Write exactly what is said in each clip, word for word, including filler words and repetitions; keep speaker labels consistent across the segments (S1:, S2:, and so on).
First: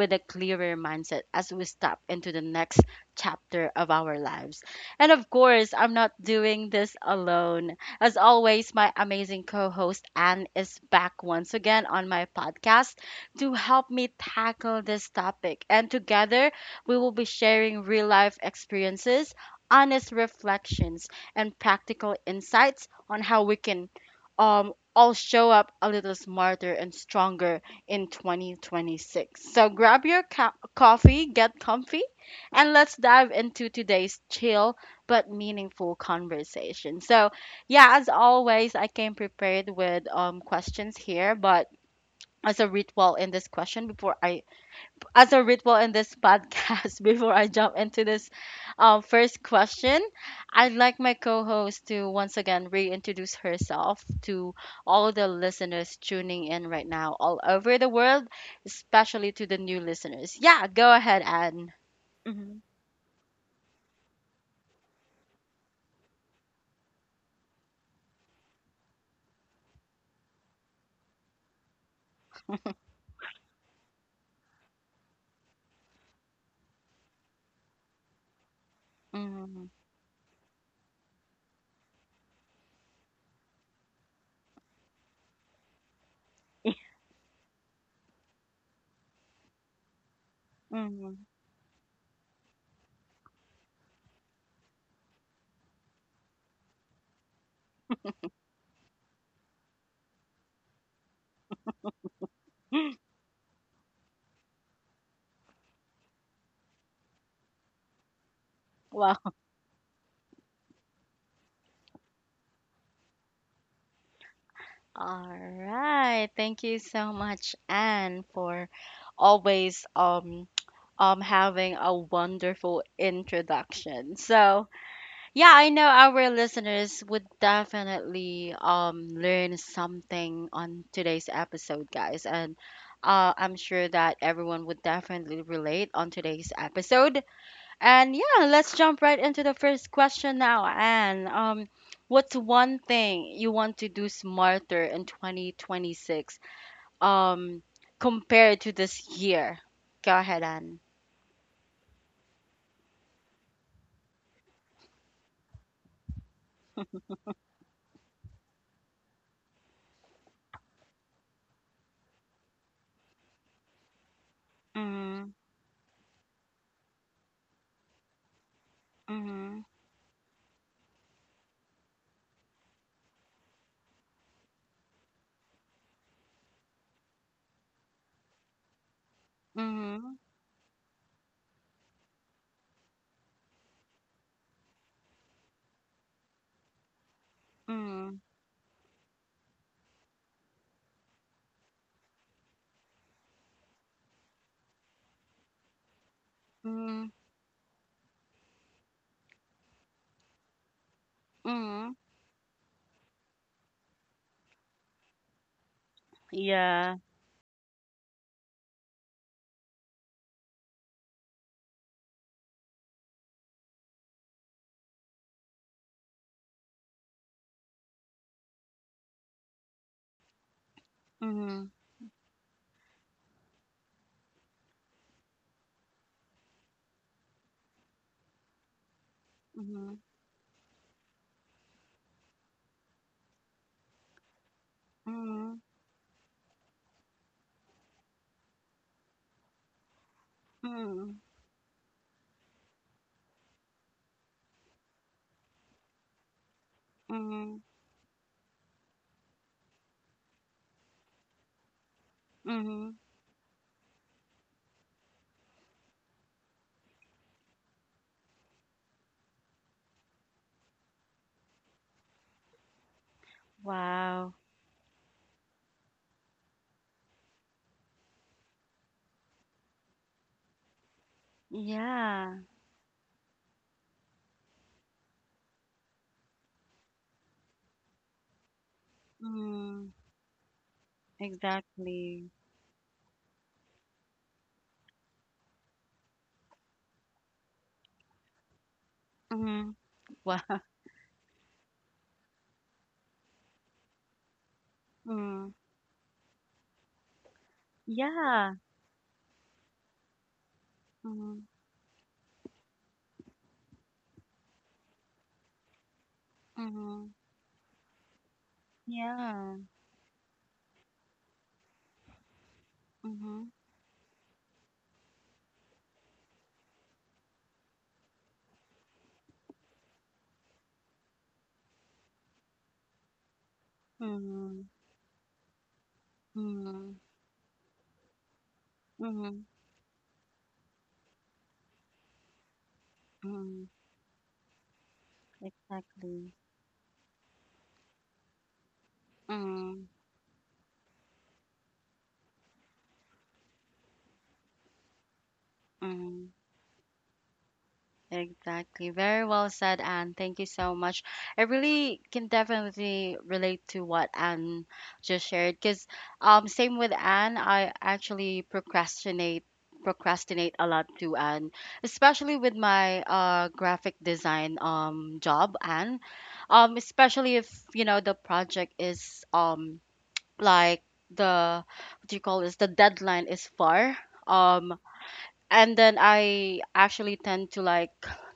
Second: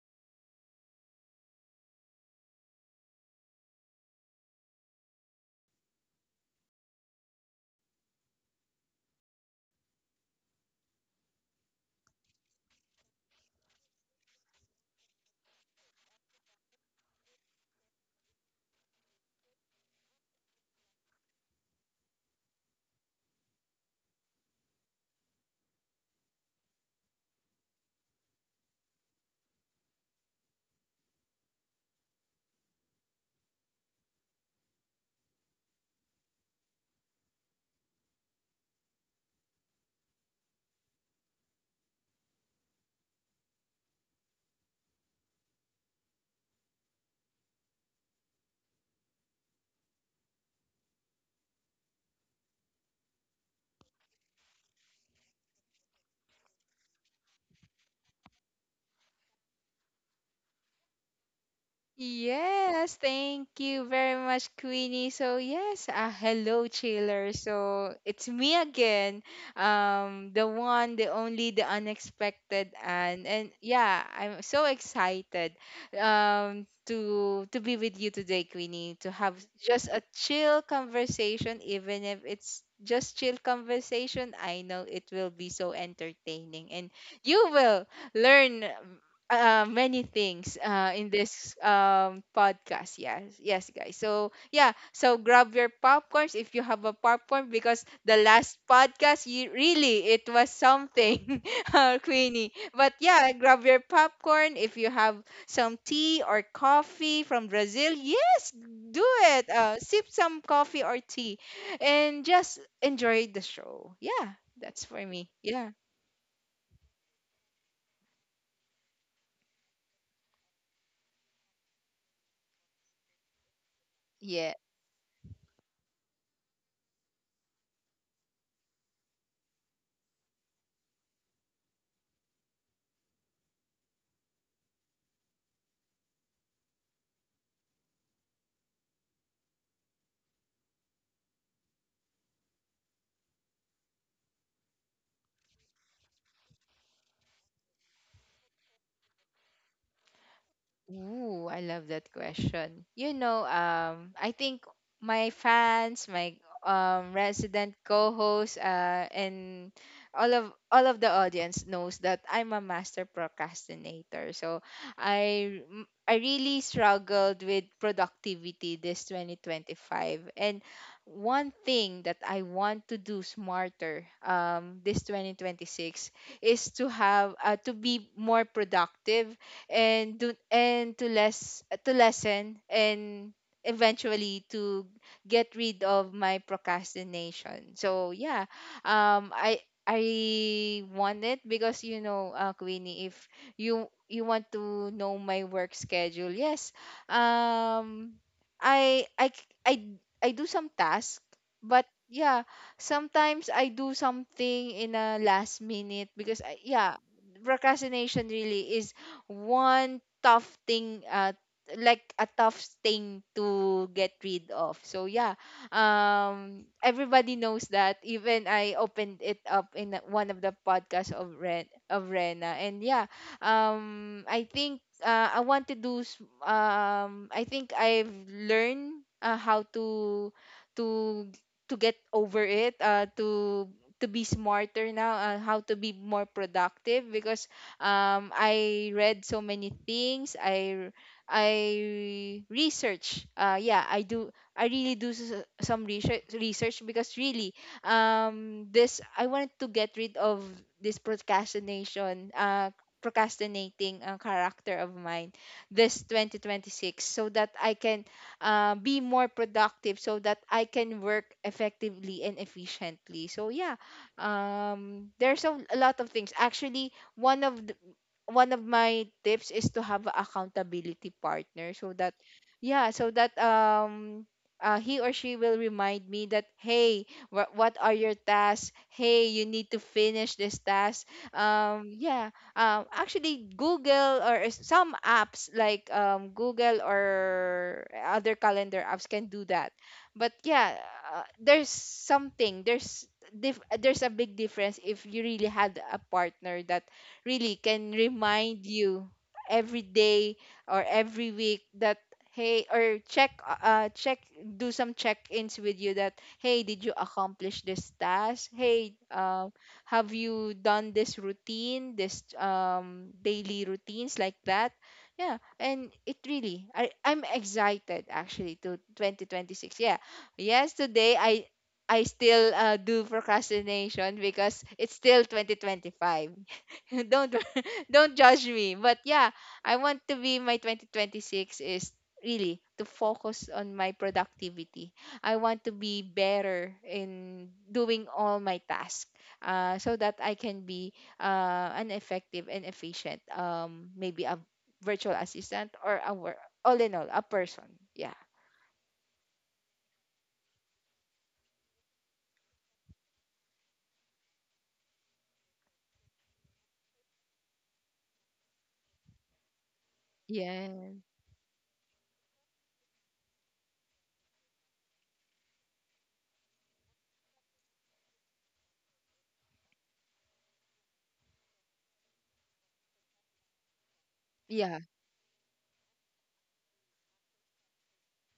S1: with a clearer mindset as we step into the next chapter of our lives. And of course, I'm not doing this alone. As always, my amazing co host Anne is back once again on my podcast to help me tackle this topic. And together, we will be sharing real life experiences, honest reflections, and practical insights on how we can um, all show up a little smarter and stronger in twenty twenty-six. So grab your co- coffee, get comfy, and let's dive into today's chill but meaningful conversation. So, yeah, as always, I came prepared with um questions here, but as a ritual in this question before I as a ritual in this podcast before I jump into this uh, first question, I'd like my co-host to once again reintroduce herself to all the listeners tuning in right now all over the world, especially to the new listeners. Yeah, go ahead, Anne. Mhm.
S2: Yes, thank you very much, Queenie. So yes, uh, hello, Chiller. So it's me again, um, the one, the only, the unexpected, and and yeah, I'm so excited, um, to to be with you today, Queenie, to have
S1: Mm-hmm.
S2: just a chill conversation, even if it's just chill conversation. I know it will be so entertaining,
S1: Yeah.
S2: and you will learn uh, many things uh, in
S1: Mm-hmm.
S2: this um, podcast. Yes, yes, guys. So yeah, so grab your popcorns if you have a popcorn because the last podcast, you really it was something, uh, Queenie. But yeah, grab your popcorn if you have some tea or coffee from Brazil. Yes, do it. Uh, sip some coffee or tea, and just enjoy the show. Yeah, that's for
S1: All
S2: me. Yeah.
S1: right. Thank you so much, Anne, for always um um having a wonderful introduction.
S2: Yes.
S1: So, yeah, I know our listeners would definitely um learn something on today's episode, guys. And uh, I'm sure that everyone would definitely relate on today's episode. And yeah, let's jump right into the first question now. And um, what's one thing you want to do smarter in twenty twenty-six, um, compared to this year? Go ahead, Anne.
S2: Ooh, I love that question. You know, um, I think my fans, my um resident co-hosts, uh, and all of all of the audience knows that I'm a master procrastinator. So
S1: Mm-hmm,
S2: I m- I really struggled with productivity this
S1: mm-hmm,
S2: twenty twenty-five. And one thing that I want to do smarter um this twenty twenty-six is to have uh, to be more productive
S1: mm-hmm,
S2: and do and to less to lessen and eventually to get rid of my procrastination. So yeah, um, I I want it because you know, uh, Queenie, if you you want to know my work schedule, yes,
S1: mm-hmm, mm-hmm,
S2: um, I I c- I d- I do some tasks, but
S1: mm-hmm.
S2: yeah, sometimes I do something in a last minute because I, yeah,
S1: Yeah.
S2: procrastination really is one tough thing uh like a tough thing to get rid of. So yeah, um, everybody knows that even I opened it up in one of the podcasts of ren
S1: Mm-hmm,
S2: of Rena. And yeah, um, I think uh, I want to do s- um I think I've learned uh, how
S1: mm-hmm,
S2: to to to get over it uh to to be smarter now, uh,
S1: mm-hmm,
S2: how to be more productive because um, I read so many things. I
S1: mm-hmm,
S2: I research. Uh, yeah, I do. I really do s- some research research because really,
S1: mm-hmm,
S2: um, this I wanted to get rid of this procrastination. Uh,
S1: mm-hmm.
S2: procrastinating uh, character of mine this twenty twenty-six so that I can uh, be more productive so that I can work effectively and efficiently. So yeah,
S1: Wow.
S2: um, there's a, a lot of things actually. one of the, One of my tips is to have a accountability partner so that
S1: Yeah.
S2: yeah, so that um, uh, he or she will remind me that hey, wha what are your tasks, hey, you need to
S1: Mm-hmm.
S2: finish this task. Um, yeah,
S1: Exactly.
S2: um, actually Google or is- some apps like um Google or other calendar apps can do that.
S1: Mm-hmm.
S2: But
S1: Wow.
S2: yeah, uh, there's something there's dif- there's a big difference if you really
S1: Mm,
S2: had a partner that really can
S1: yeah.
S2: remind you every day or every
S1: Mhm,
S2: week that hey, or check uh check, do some check-ins with you that hey, did you
S1: mhm.
S2: accomplish this task, hey, um
S1: Yeah.
S2: have you done this routine, this um
S1: Mhm,
S2: daily routines like that. Yeah, and it really I, I'm excited actually to twenty twenty-six. Yeah, yes, today i i still uh, do procrastination because
S1: mhm,
S2: it's still twenty twenty-five.
S1: mhm,
S2: don't don't judge me. But yeah,
S1: mhm,
S2: I want to be my twenty twenty-six is really to focus
S1: mhm.
S2: on my productivity. I want to be
S1: Exactly.
S2: better in doing all my tasks, uh,
S1: Mhm,
S2: so that I can be uh, an effective and efficient um maybe a virtual assistant or a
S1: mhm.
S2: wor- all in all a person. Yeah.
S1: Exactly. Very well said, Anne. Thank you so much. I really can definitely relate to what Anne just shared because um same with Anne, I actually procrastinate procrastinate a lot
S2: Yeah.
S1: too, Anne, especially with my uh graphic design um job, Anne. Um, especially if you know the project is um like, the what do you call this? The deadline is far. Um,
S2: Yeah.
S1: and then I actually tend to like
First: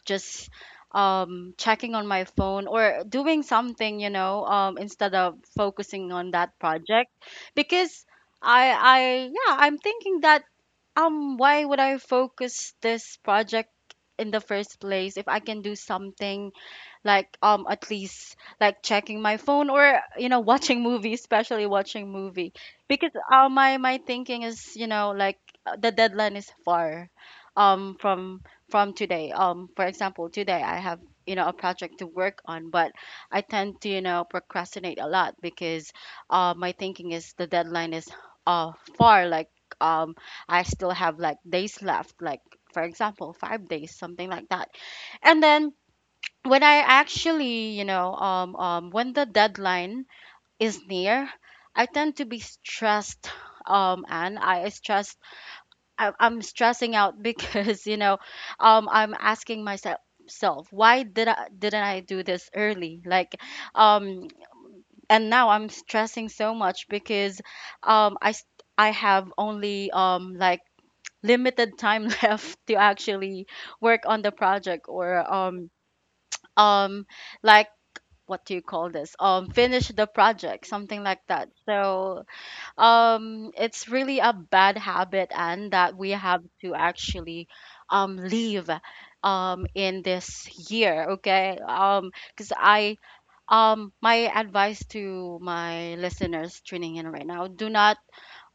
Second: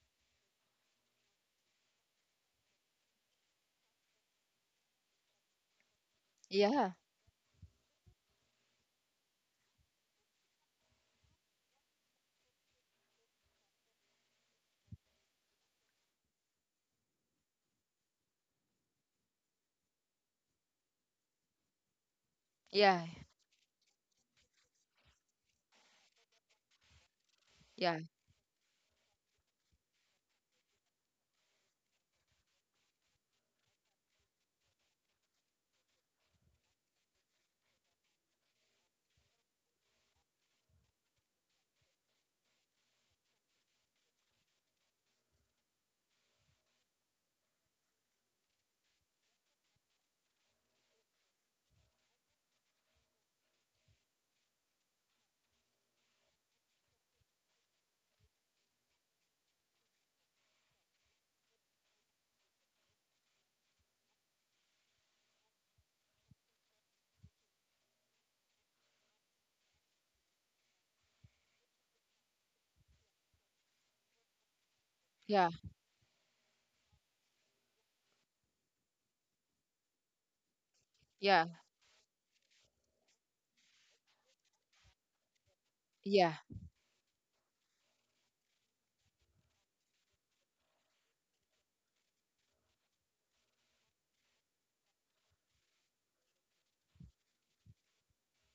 S1: just um checking on my phone or doing something, you know, um instead of focusing on that
S2: Yeah.
S1: project because I I yeah, I'm thinking that um why would I focus this project in the first place if I can do something like um at least like checking my phone or you know watching movie, especially watching movie
S2: Yeah.
S1: because uh, my my thinking is you know like uh, the deadline is far um
S2: Yeah.
S1: from from today. Um, for example, today I have you know a project to work on, but I tend to you know procrastinate a lot because uh my thinking is the deadline is uh far, like um I still have like days left, like for example five days, something like that. And then when I actually, you know, um, um, when the deadline is near, I tend to be stressed. Um, and I stress, I, I'm stressing out because you know, um, I'm asking myself, self, why did I didn't I do this early? Like, um, and now I'm stressing so much because, um, I s- I have only um like limited time left to actually work on the project or
S2: Yeah.
S1: um um like what do you call this, um, finish the project, something like
S2: Yeah.
S1: that. So um it's really a bad habit and that we
S2: Yeah.
S1: have to actually um leave um in this year, okay? Um, because I um my advice to my listeners tuning in right now, do not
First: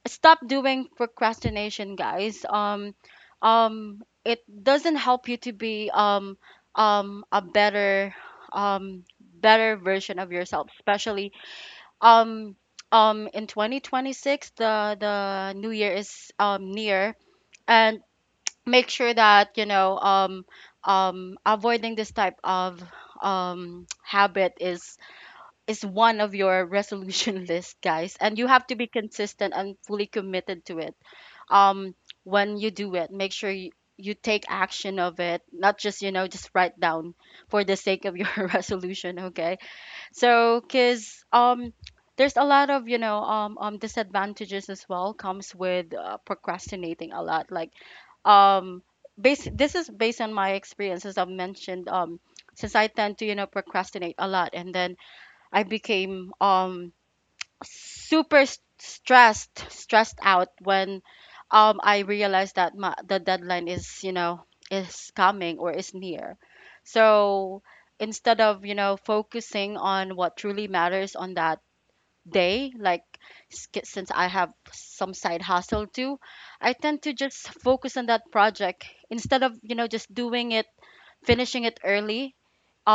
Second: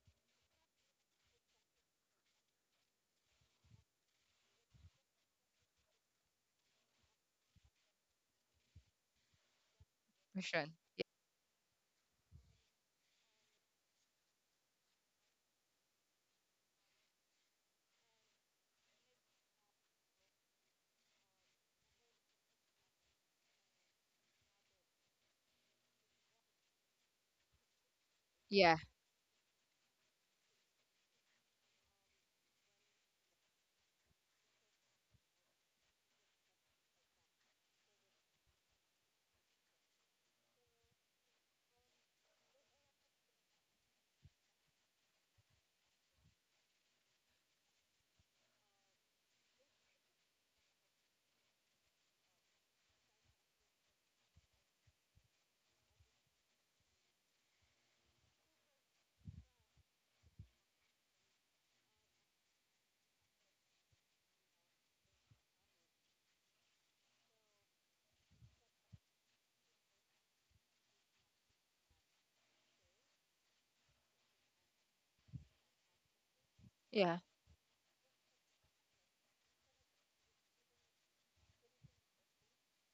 S1: stop doing procrastination, guys. Um um, it doesn't help you to be um um a better um better version of yourself,
S2: Mission.
S1: especially um um in twenty twenty-six, the the new year is um near, and make sure that you know um um avoiding this type of um habit is is one of your resolution list, guys, and you have to
S2: Yeah.
S1: be consistent and fully committed to it. Um, when you do it, make sure you, you take action of it, not just you know just write down for the sake of your resolution. Okay, so because um there's a lot of you know um, um disadvantages as well comes with uh, procrastinating a lot, like um base, this is based on my experience, as I've mentioned. Um, since I tend to you know procrastinate a lot, and then I became um super s- stressed stressed out when um I realized that my, the deadline is you know is coming or is near. So instead of you know focusing on what truly matters on that day, like s- k- since I have some side hustle too, I tend to
S2: Yeah.
S1: just focus on that project instead of you know just doing it, finishing it early.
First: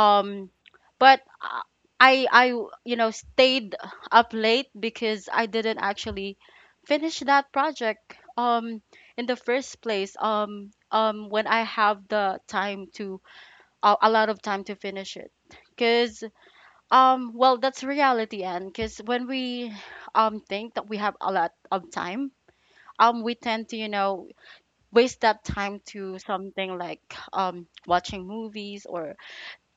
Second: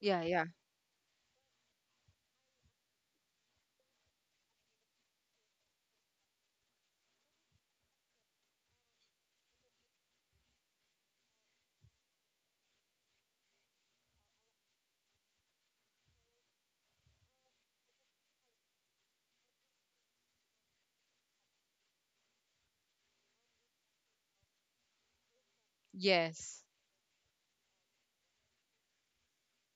S2: Yeah. Yeah.
S1: but uh, i i you know stayed up late because I didn't actually finish that project um in the first place um um when I have the time to uh, a lot of time to finish it. Because um well, that's reality, and because when we um think that we have a lot of time, um we tend to you know waste that time to
S2: Yes.
S1: something like um watching movies or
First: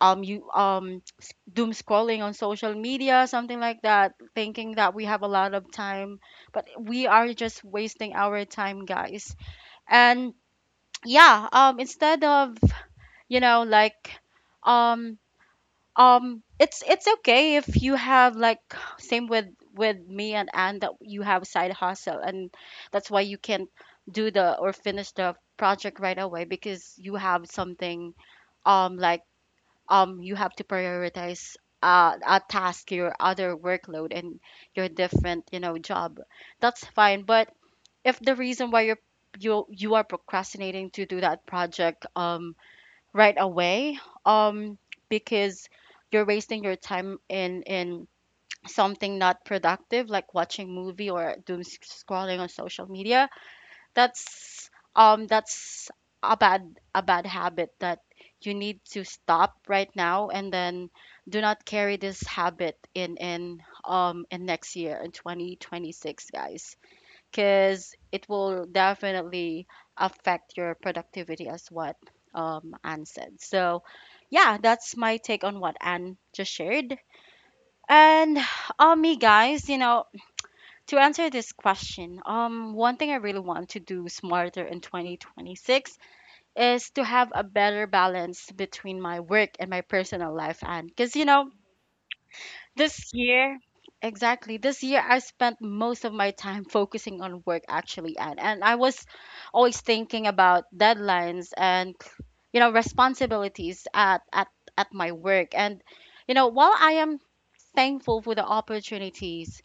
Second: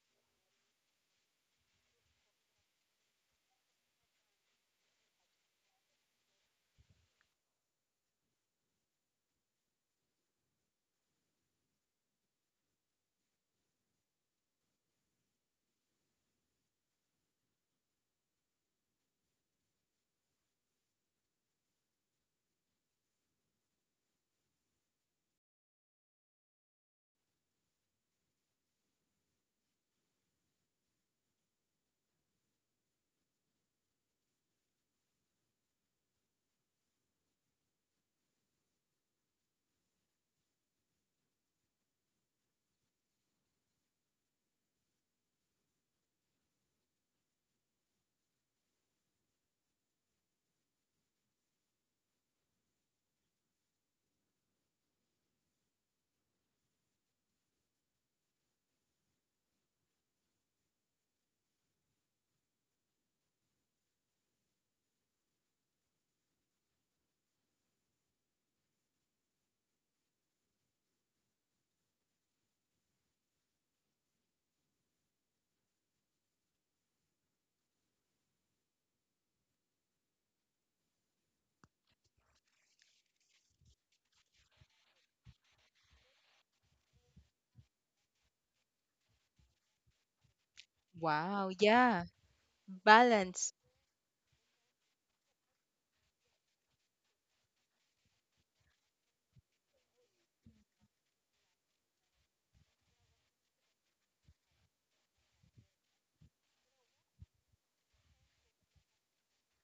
S1: um you um s- doom scrolling on social media, something like that, thinking that we have a lot of time, but we are just wasting our time, guys. And yeah, um instead of you know like um um it's it's okay if you have like same with with me and Anne that you have side hustle and that's why you can't do the or finish the project right away because you have something um like um you have to prioritize uh, a task, your other workload and your different you know job, that's fine. But if the reason why you're you you are procrastinating to do that project um right away um because you're wasting your time in in something not productive like watching movie or doom s- scrolling on social media, that's um that's a bad a bad habit that you need to stop right now, and then do not carry this habit in in um in next year in twenty twenty-six, guys, because it will definitely affect your productivity as what um Anne said. So yeah, that's my take on what Anne just shared, and um me, guys, you know, to answer this question, um, one thing I really want to do smarter in twenty twenty-six is to have a better balance between my work and my personal life. And because, you
S2: Wow,
S1: know,
S2: yeah.
S1: this
S2: Balance.
S1: year, exactly, this year I spent most of my time focusing on work, actually. And, and I was always thinking about deadlines and, you know, responsibilities at, at, at my work. And, you know, while I am thankful for the opportunities,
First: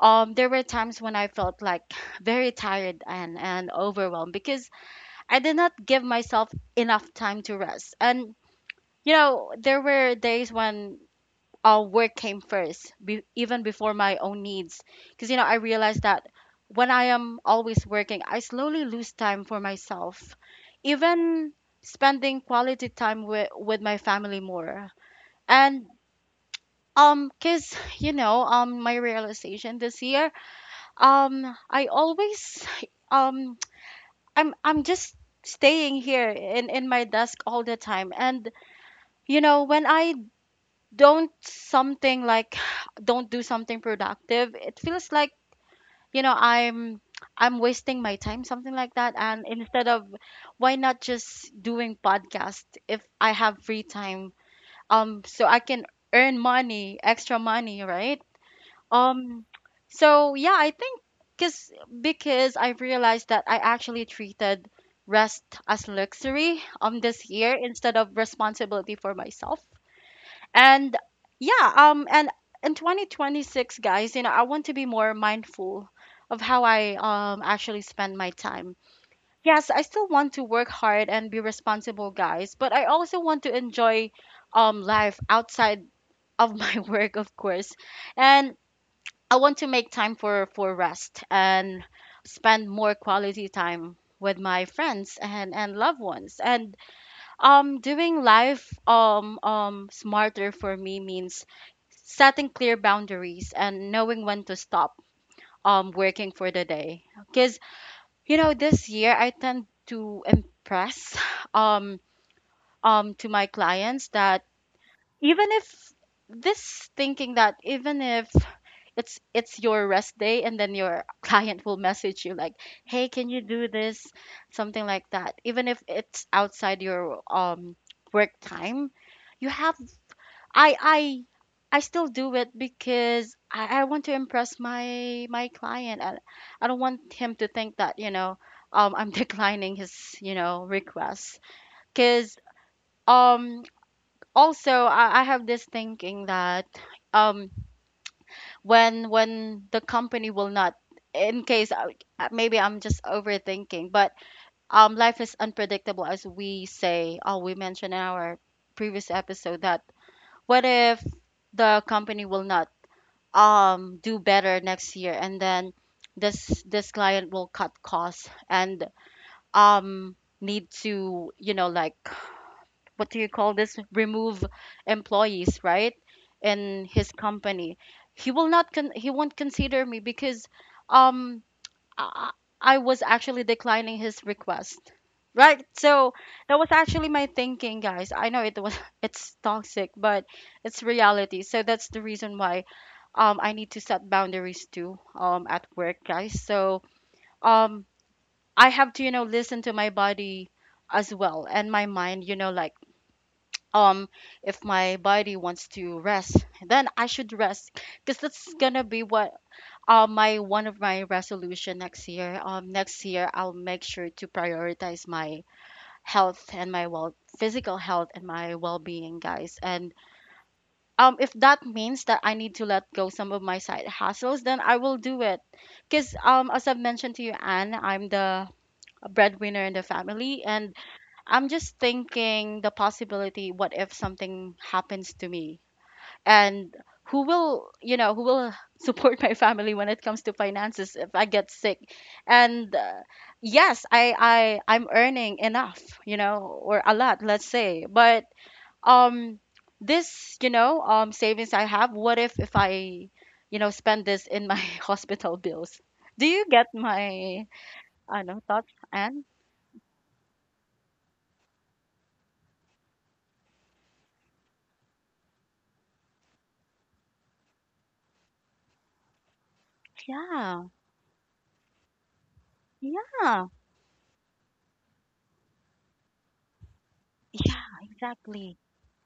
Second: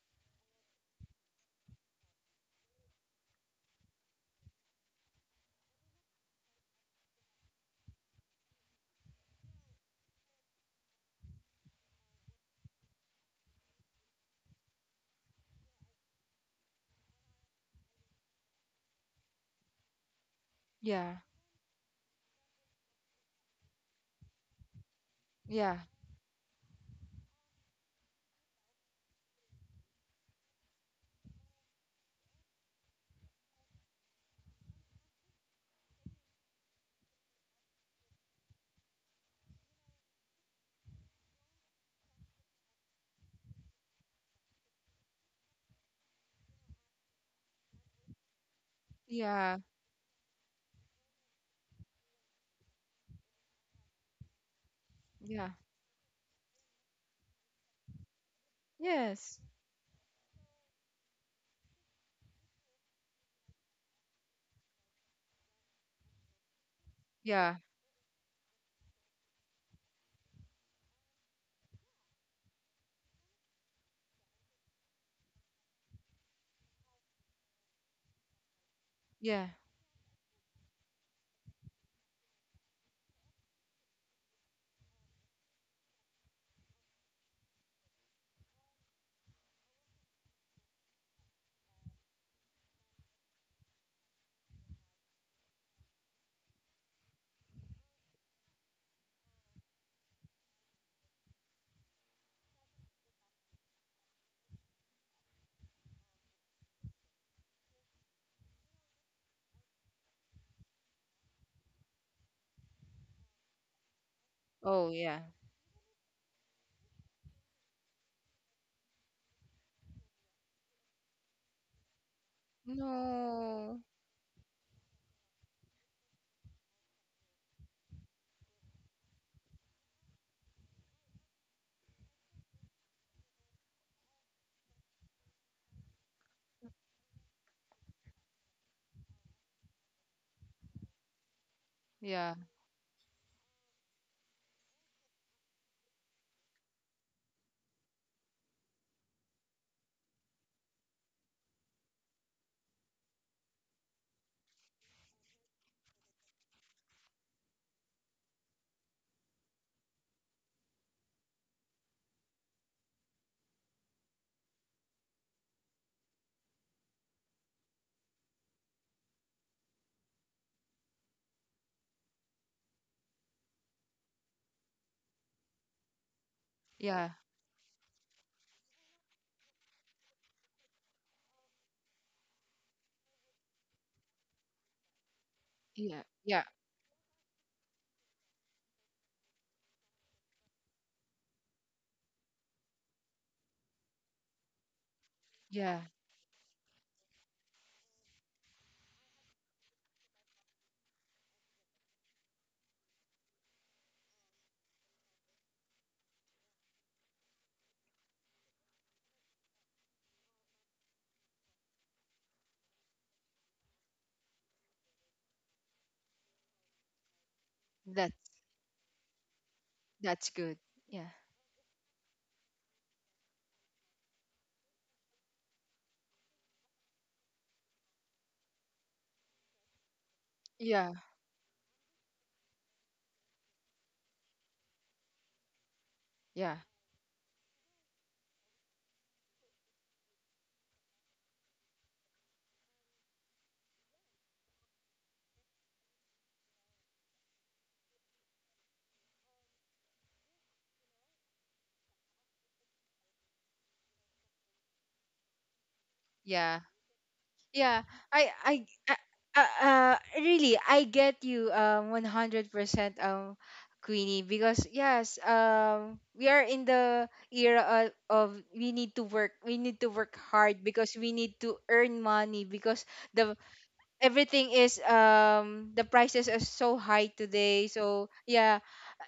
S1: um there were times when I felt like very tired and and overwhelmed because I did not give myself enough time to rest. And you know, there were days when uh, work came first, be- even before my own needs, because you know I realized that when I am always working, I slowly lose time for myself,
S2: Yeah,
S1: even spending quality time with with my family more.
S2: yeah,
S1: And um, cause you know, um, my realization this year, um, I always um I'm I'm just staying here in in my desk all the time. And you know, when I don't something like don't do something productive, it feels like, you know, I'm I'm wasting my time, something like that. And
S2: yeah,
S1: instead of, why not just doing podcast if I have free time, um, so
S2: yeah.
S1: I can earn money, extra money, right?
S2: Yes.
S1: Um, so yeah, I think because because I realized that I actually treated rest as luxury um this year
S2: Yeah,
S1: instead of responsibility for myself. And yeah, um and in twenty twenty-six, guys, you know, I want to be more mindful of how I um actually spend my time.
S2: yeah.
S1: Yes, I still want to work hard and be responsible, guys, but I also want to enjoy um life outside of my work, of course. And I want to make time for for rest and spend more quality time with my friends and and loved ones. And um doing life um um smarter for me means setting clear boundaries and knowing when to stop um working for the day because you know this year I tend to impress um um to my clients that
S2: Oh, yeah.
S1: even if this thinking that even if it's it's your rest day and then your client will message you like hey, can you do
S2: No.
S1: this, something like that, even if it's outside your um work time, you have i i i still do it because i, I want to impress my my client, and I don't want him to think that you know um I'm declining his, you know, requests because
S2: Yeah,
S1: um also, I, I have this thinking that um when when the company will not, in case I- uh, maybe I'm just overthinking, but um life is unpredictable, as we say, oh, we mentioned in our previous episode that what if the company will not um do better next year, and then this this client will cut costs and um need to, you know, like, what do you call this, remove employees, right, in
S2: yeah,
S1: his company, he will not con- he won't consider me because um I, I was actually declining his request, right?
S2: yeah,
S1: So
S2: yeah,
S1: that was actually my thinking, guys. I know it was, it's toxic, but it's reality. So that's the reason why um I need to set boundaries too, um at
S2: yeah.
S1: work, guys. So um I have to, you know, listen to my body as well, and my mind, you know, like um if my body wants to rest, then I should rest because that's gonna be what, uh, my one of my resolution next year. Um next year, I'll make sure to prioritize my health and my well physical health and
S2: That's
S1: my well-being, guys. And
S2: that's good. Yeah,
S1: um if that means that I need to let go some of my side hustles, then I will do it because um as I've mentioned to you, Anne, I'm the breadwinner in the family, and
S2: yeah,
S1: I'm just thinking the possibility, what if something happens to me,
S2: yeah,
S1: and who will, you know, who will support my family when it comes to finances if I get sick. And uh, yes, i i i'm earning enough, you know, or a lot, let's say, but um this, you know, um savings I have, what if if I, you know, spend this in my hospital bills. Do you
S2: yeah.
S1: get my,
S2: Yeah,
S1: I
S2: I,
S1: know,
S2: I,
S1: thoughts?
S2: I
S1: And
S2: uh, uh, really, I get you, um, one hundred percent, um, Queenie, because yes, um, we are in the era of, of we need to work, we need to work hard
S1: yeah,
S2: because we need to earn money because the
S1: yeah,
S2: everything is, um, the prices are so high today.
S1: yeah,
S2: So yeah,
S1: exactly.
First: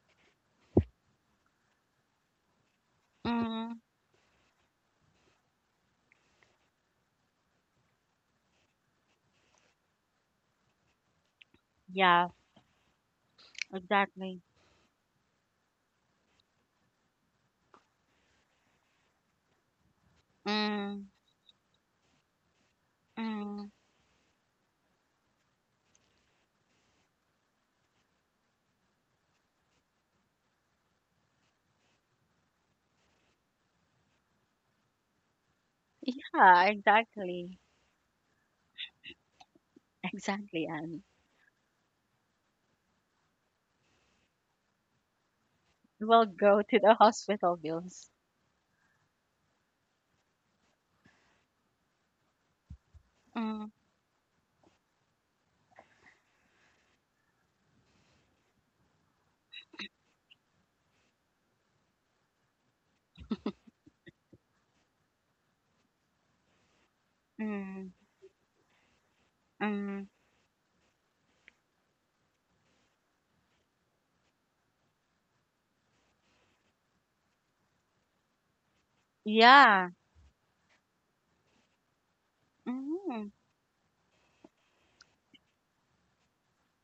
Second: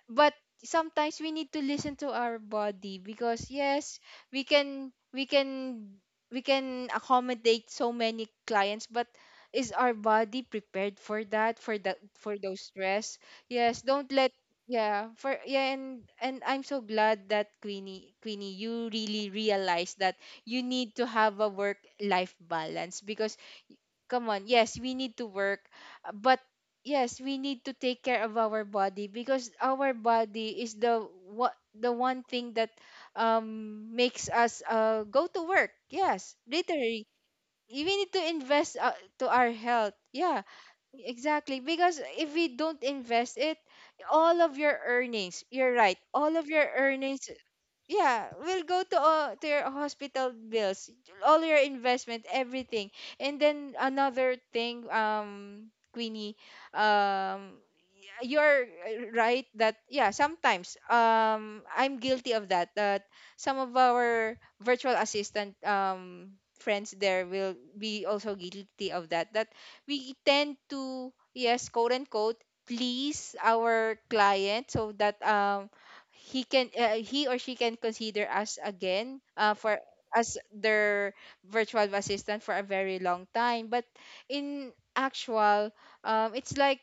S2: but sometimes we need to listen to our body because
S1: Mm,
S2: yes, we can we can we can accommodate so many clients, but is our body prepared for that, for that
S1: yeah,
S2: for those stress. Yes, don't let
S1: exactly.
S2: yeah for yeah. and and I'm so glad that queenie Queenie, you really realize that you need to
S1: Mm,
S2: have a work life balance because
S1: mm.
S2: come on, yes we need to work, uh, but yes we need to take care of our body because our body is the what, the one thing that um makes us uh go to work, yes
S1: Yeah,
S2: literally.
S1: exactly.
S2: We need to invest uh, to our health. Yeah,
S1: Exactly, and
S2: exactly, because if we don't invest it, all of your earnings you're right,
S1: we'll
S2: all of
S1: go
S2: your
S1: to the
S2: earnings
S1: hospital bills.
S2: yeah will go to uh, to your hospital bills, all your investment, everything. And
S1: Mm,
S2: then another thing, um, Queenie, um uh, you're uh, right that yeah, sometimes um I'm guilty of that, that some of our virtual assistant um friends there will
S1: mm,
S2: be also guilty of that, that
S1: mm.
S2: we tend to yes quote unquote please our client so that um he can uh, he or she can consider us again uh, for
S1: Yeah.
S2: as their virtual assistant for a very long
S1: Mm.
S2: time. But in actual um it's like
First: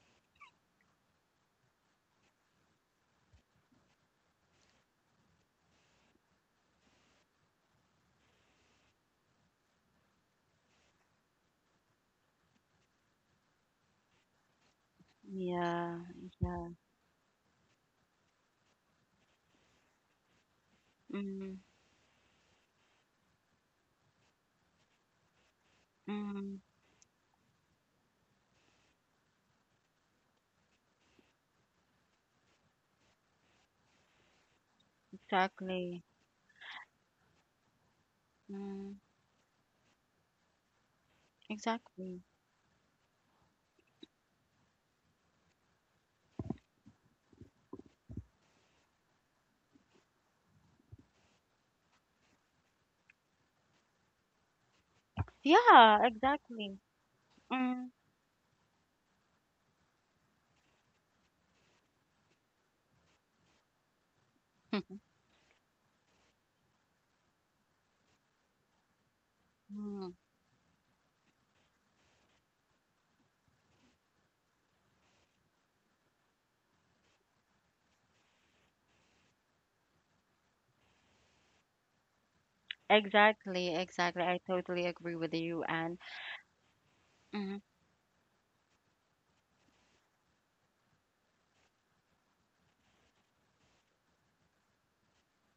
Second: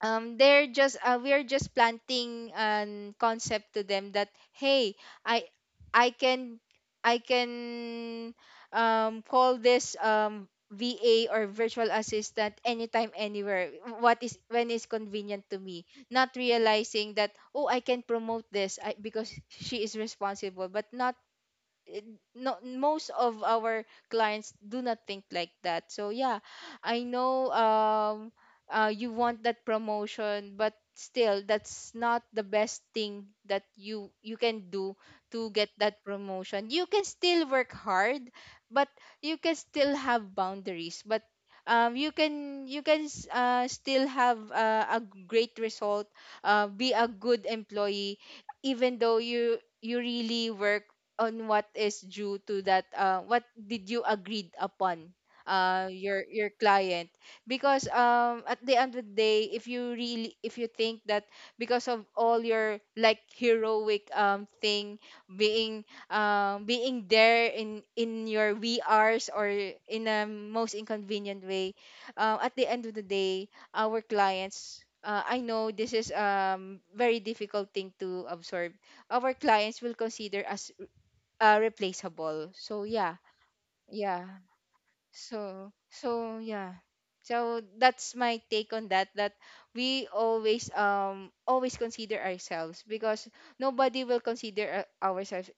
S2: um they're just uh, we're just planting an concept to them that hey, i I can I can um call this um VA or virtual assistant anytime, anywhere, what is when is convenient to me,
S1: Yeah,
S2: not
S1: yeah.
S2: realizing that oh, I can promote this I, because she is responsible. But not
S1: Mm,
S2: it, not most of our clients do not think like that. So yeah,
S1: mm.
S2: I know um uh you want that promotion, but still that's not the best thing that you you can do to get that
S1: Exactly.
S2: promotion. You can still work hard, but
S1: Mm,
S2: you can still have boundaries. But um, you
S1: exactly.
S2: can you can s- uh, still have uh, a great result, uh, be a good employee, even though you you really work on what is due to that, uh, what did you agreed upon uh
S1: Yeah,
S2: your your
S1: exactly.
S2: client. Because
S1: Mm.
S2: um at the end of the day, if you really if you think that because of all your like heroic um thing, being um being there in in your V Rs or in
S1: Mm.
S2: a most inconvenient way, uh, at the end of the day, our clients, uh, I know this is um very difficult thing to absorb, our clients will consider us uh, replaceable. So yeah,
S1: Exactly, exactly. I
S2: yeah.
S1: totally agree with you,
S2: So
S1: and
S2: so yeah.
S1: mm,
S2: So that's my take on that, that we always um always consider ourselves, because nobody will consider uh, ourselves,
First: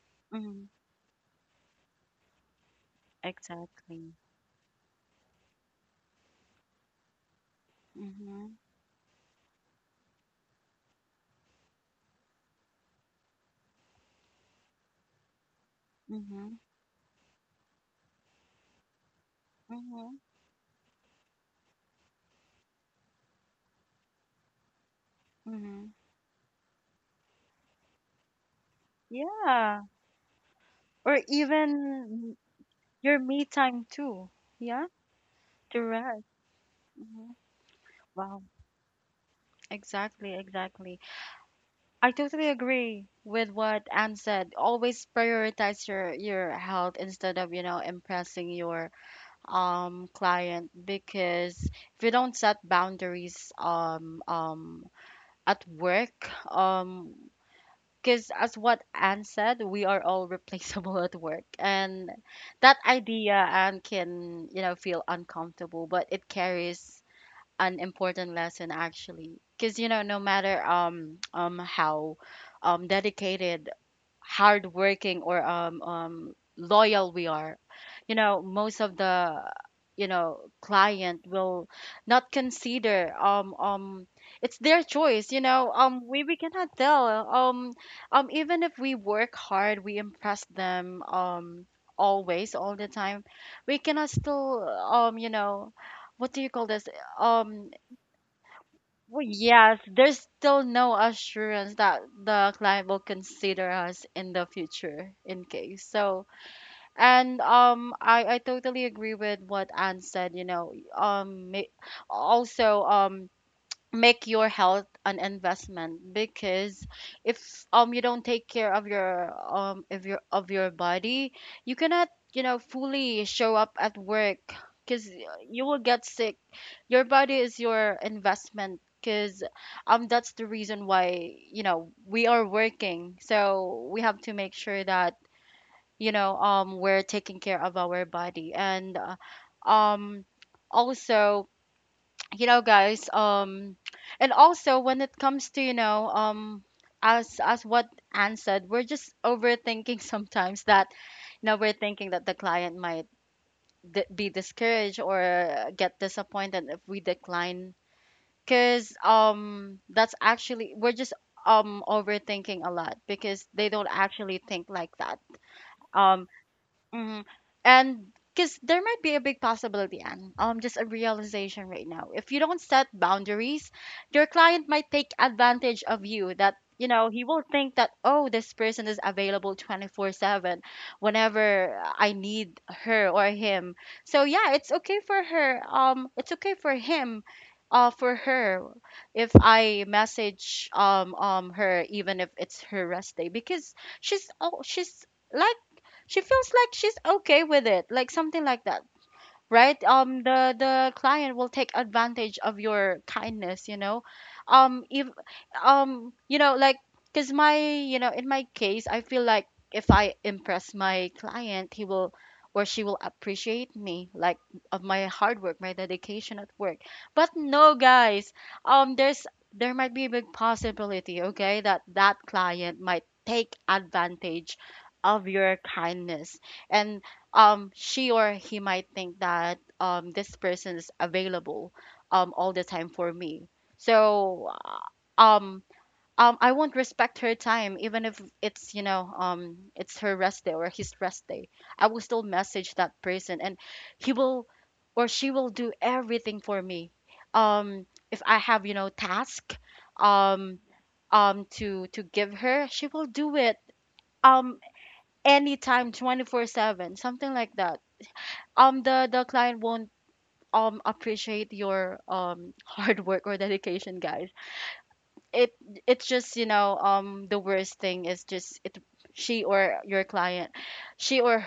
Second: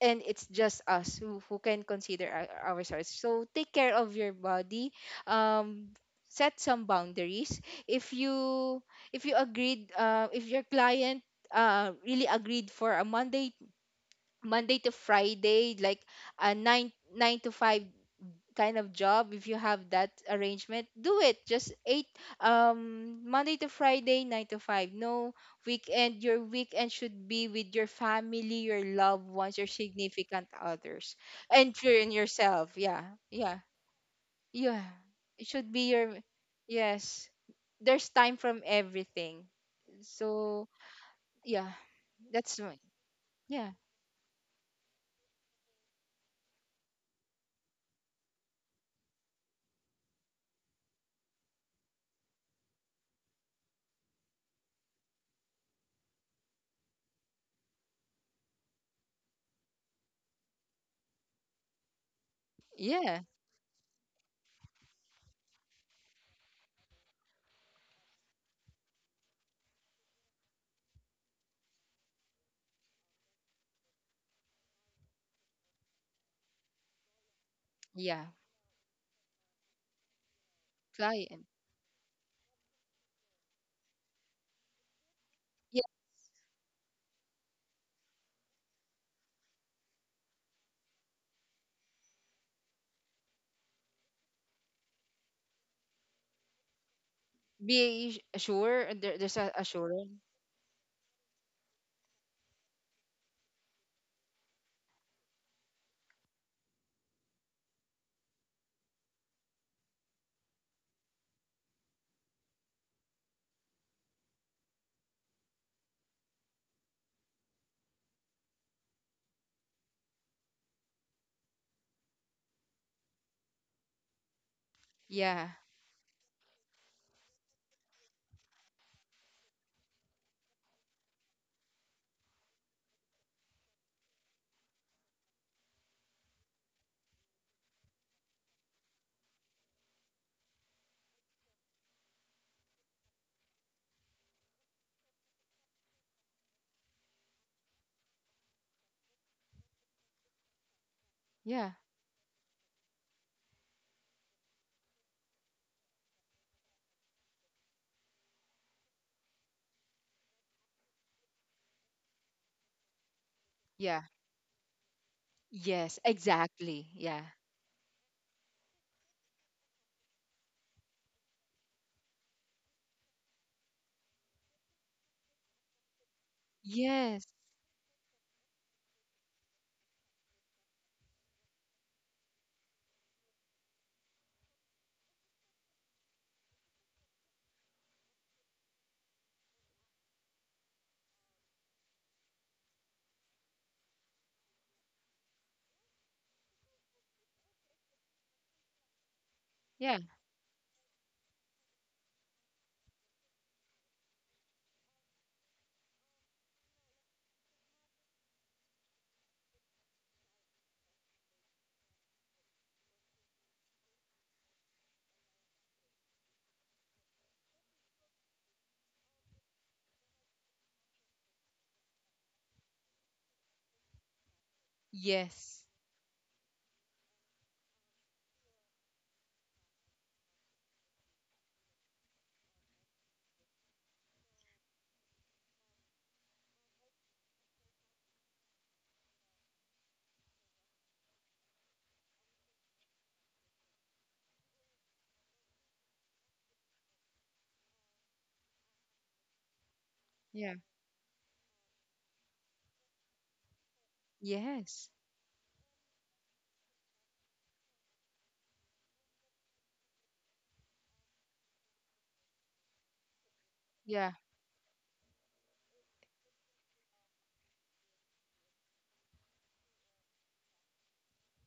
S2: and it's
S1: mm,
S2: just us who, who can consider our, ourselves. So take care of
S1: exactly.
S2: your body. Um, set some boundaries. If
S1: Mm-hmm,
S2: you, if you agreed, uh, if your client uh really agreed for a Monday Monday to Friday, like a
S1: mm-hmm,
S2: nine nine to five kind of job. If you have that
S1: mm-hmm,
S2: arrangement, do it. Just eight um Monday to Friday, nine to five. No
S1: mm-hmm.
S2: weekend. Your weekend should be with your family, your loved ones, your
S1: Yeah,
S2: significant others,
S1: or
S2: and for in
S1: even,
S2: yourself. Yeah,
S1: your me
S2: yeah,
S1: time too.
S2: yeah.
S1: Yeah,
S2: It should
S1: to
S2: be your
S1: rest.
S2: yes.
S1: Mhm.
S2: There's time
S1: Wow,
S2: from everything.
S1: exactly,
S2: So
S1: exactly.
S2: yeah,
S1: I totally
S2: that's right.
S1: agree with
S2: Yeah,
S1: what Anne said. Always prioritize your your health instead of, you know, impressing your um client, because if you don't set boundaries um um at work, um because as what Anne said, we are all replaceable at work, and that
S2: yeah,
S1: idea and can, you know, feel uncomfortable, but it carries an important lesson actually, because you know, no matter um um how um dedicated, hardworking, or um um loyal we are, you
S2: yeah.
S1: know, most of the, you know, client
S2: Client.
S1: will not consider, um um it's their choice, you know, um we, we cannot tell, um um even if we work hard, we impress them um always, all the time, we cannot still, um you know, what do you call this, um
S2: Be sure there,
S1: well,
S2: there's a
S1: yes,
S2: assurance
S1: there's still no assurance that the client will consider us in the future, in case. So, and um, I I totally agree with what Anne said. You know, um, ma- also, um, make your health an investment, because if um you don't take care of your um of your of your body, you cannot, you know, fully show up at work because
S2: yeah
S1: you will get sick. Your body is your investment, because um that's the reason why, you know, we are working, so we have to make sure that, you know, um we're taking care of our body. And uh, um also, you know, guys, um and also, when it comes to, you know, um as as what Anne said, we're just overthinking sometimes that, you know,
S2: yeah
S1: we're thinking that the client might d- be discouraged or get disappointed if we decline, because um that's actually, we're just um overthinking a lot because they don't
S2: yeah
S1: actually think like that.
S2: yes
S1: um
S2: exactly yeah
S1: mm And because there might be a big possibility, and um, just a realization right now. If you don't set boundaries, your client might take advantage of you. That, you know,
S2: yes
S1: he will think that, oh, this person is available twenty four seven, whenever I need her or him. So yeah, it's okay for her. Um, it's okay for him. Uh, for her, if I message um um her even if it's her rest day because she's oh she's like, she feels like she's okay with it, like something like that, right?
S2: yeah
S1: Um, the the client will take advantage of your kindness, you know. Um, if um, you know, like, cause my, you know, in my case, I feel like if I impress my client, he will or she will appreciate me, like of my hard work, my dedication at work. But no, guys, um, there's there might be a big possibility, okay, that that client might take advantage of your
S2: yes
S1: kindness, and um she or he might think that um this person is available um all the time for me, so uh, um um I won't respect her time even if it's, you know, um it's her rest day or his rest day, I will still message that person, and he will or she will do everything for me um if I have, you know, task,
S2: yeah
S1: um um to to give her, she will do it um
S2: yes
S1: anytime, twenty four seven, something like that. Um the the client won't um appreciate your um hard work or dedication,
S2: yeah.
S1: guys. It it's just, you know, um the worst thing is just it, she or your client, she or h-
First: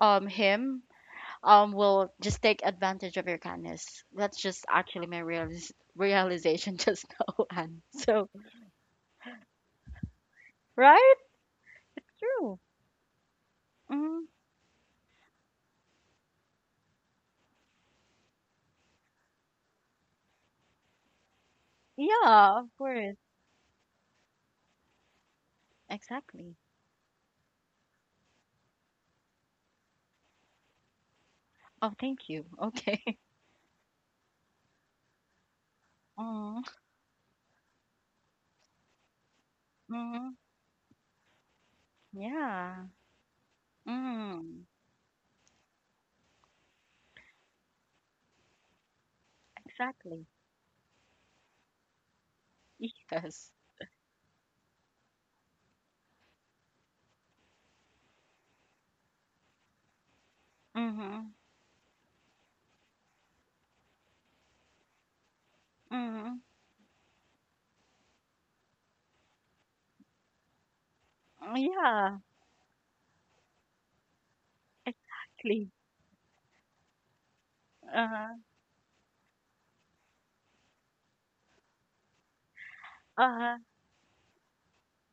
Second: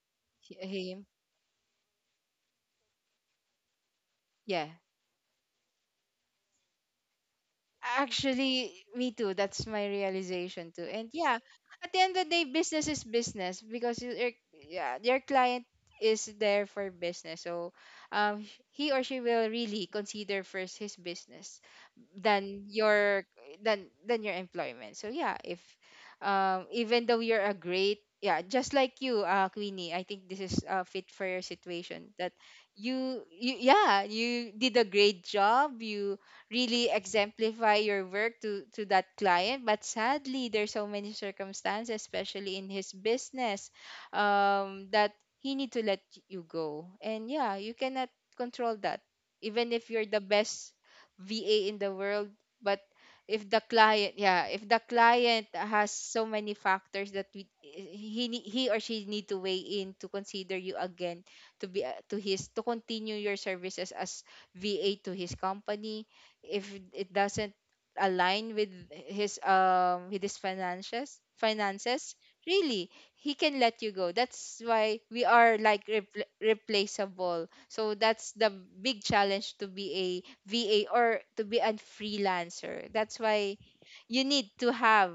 S1: um
S2: H-
S1: him
S2: him.
S1: um will just take advantage of your kindness. That's just
S2: Yeah.
S1: actually my realis- realization just now. And so,
S2: Actually, me too. That's my realization too. And
S1: right?
S2: yeah, at the end of the day,
S1: True.
S2: business is business because you-
S1: Mm,
S2: your yeah your client is there for business. So, um, sh- he or she will really consider first his business
S1: yeah,
S2: than
S1: of course.
S2: your than than your employment. So yeah, if
S1: Exactly.
S2: um even though you're a great, yeah, just like you, uh Queenie, I think this is uh, fit for your
S1: Oh,
S2: situation.
S1: thank
S2: That
S1: you. Okay.
S2: you, you yeah, you did a great job, you
S1: Mm-hmm.
S2: really exemplify your work to to that client, but
S1: Mm,
S2: sadly there's so many circumstances especially in
S1: yeah.
S2: his business
S1: Mm.
S2: um that he need to let you go. And yeah, you cannot control that even if you're the
S1: Exactly.
S2: best va in the world. But if
S1: Yes.
S2: the client, yeah, if the client has so many factors that we, he ne- he or she need to weigh in to consider you again
S1: Mhm.
S2: to be uh, to his to continue your services as va to his company.
S1: Mhm.
S2: If it doesn't align with his um with his finances finances
S1: Yeah.
S2: really, he can let you go. That's why we are
S1: Exactly.
S2: like repl- replaceable. So
S1: Uh
S2: that's
S1: huh.
S2: the big challenge to be a va or to be a freelancer. That's
S1: Uh
S2: why
S1: huh.
S2: you need to have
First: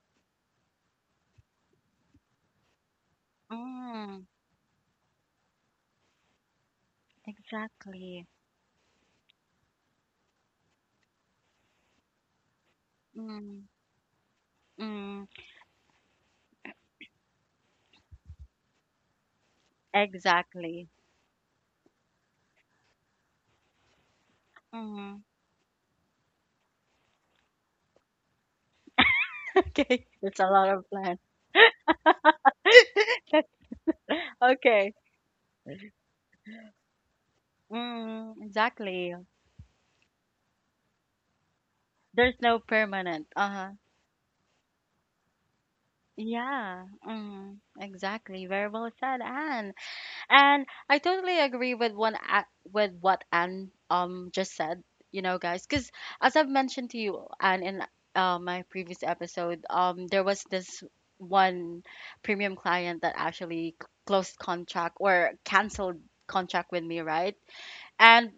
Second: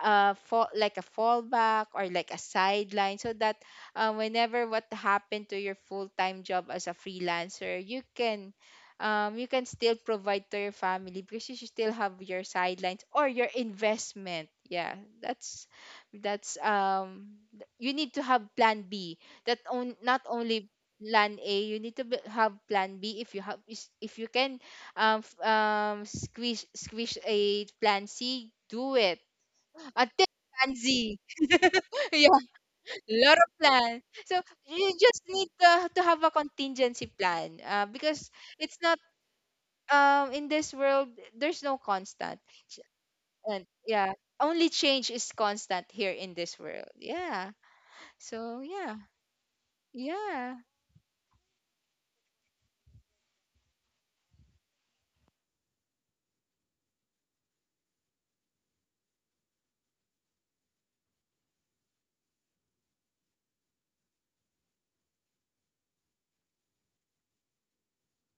S2: a fall, like a fallback or like a sideline, so that uh,
S1: Mm.
S2: whenever what happened to your full-time job as a freelancer, you
S1: Exactly.
S2: can um, you can still provide to your family because you should still have your sidelines or your
S1: Mm.
S2: investment. Yeah,
S1: Mm.
S2: that's that's um th- you need to have plan B, that on, not only
S1: Exactly.
S2: plan A, you need to be, have plan B. If you have is- if you can um,
S1: Mm.
S2: f- um, squish squish a plan C, do it
S1: Okay.
S2: until
S1: It's a lot
S2: plan
S1: of plan.
S2: Z. Yeah, lot of plan. So you
S1: Okay.
S2: just need to, to have a contingency plan, uh, because
S1: Mm.
S2: it's not
S1: Exactly.
S2: um in this world there's no constant.
S1: There's no
S2: Ch-
S1: permanent. Uh
S2: and
S1: huh.
S2: yeah, only change is constant here in this
S1: Yeah.
S2: world. Yeah.
S1: Mm. Exactly.
S2: So
S1: Very well
S2: yeah,
S1: said, Anne.
S2: yeah,
S1: And I totally agree with one a- with what Anne um just said, you know, guys, because as I've mentioned to you, Anne, in uh, my previous episode, um, there was this one premium client that actually c- closed contract, or canceled contract with me, right? And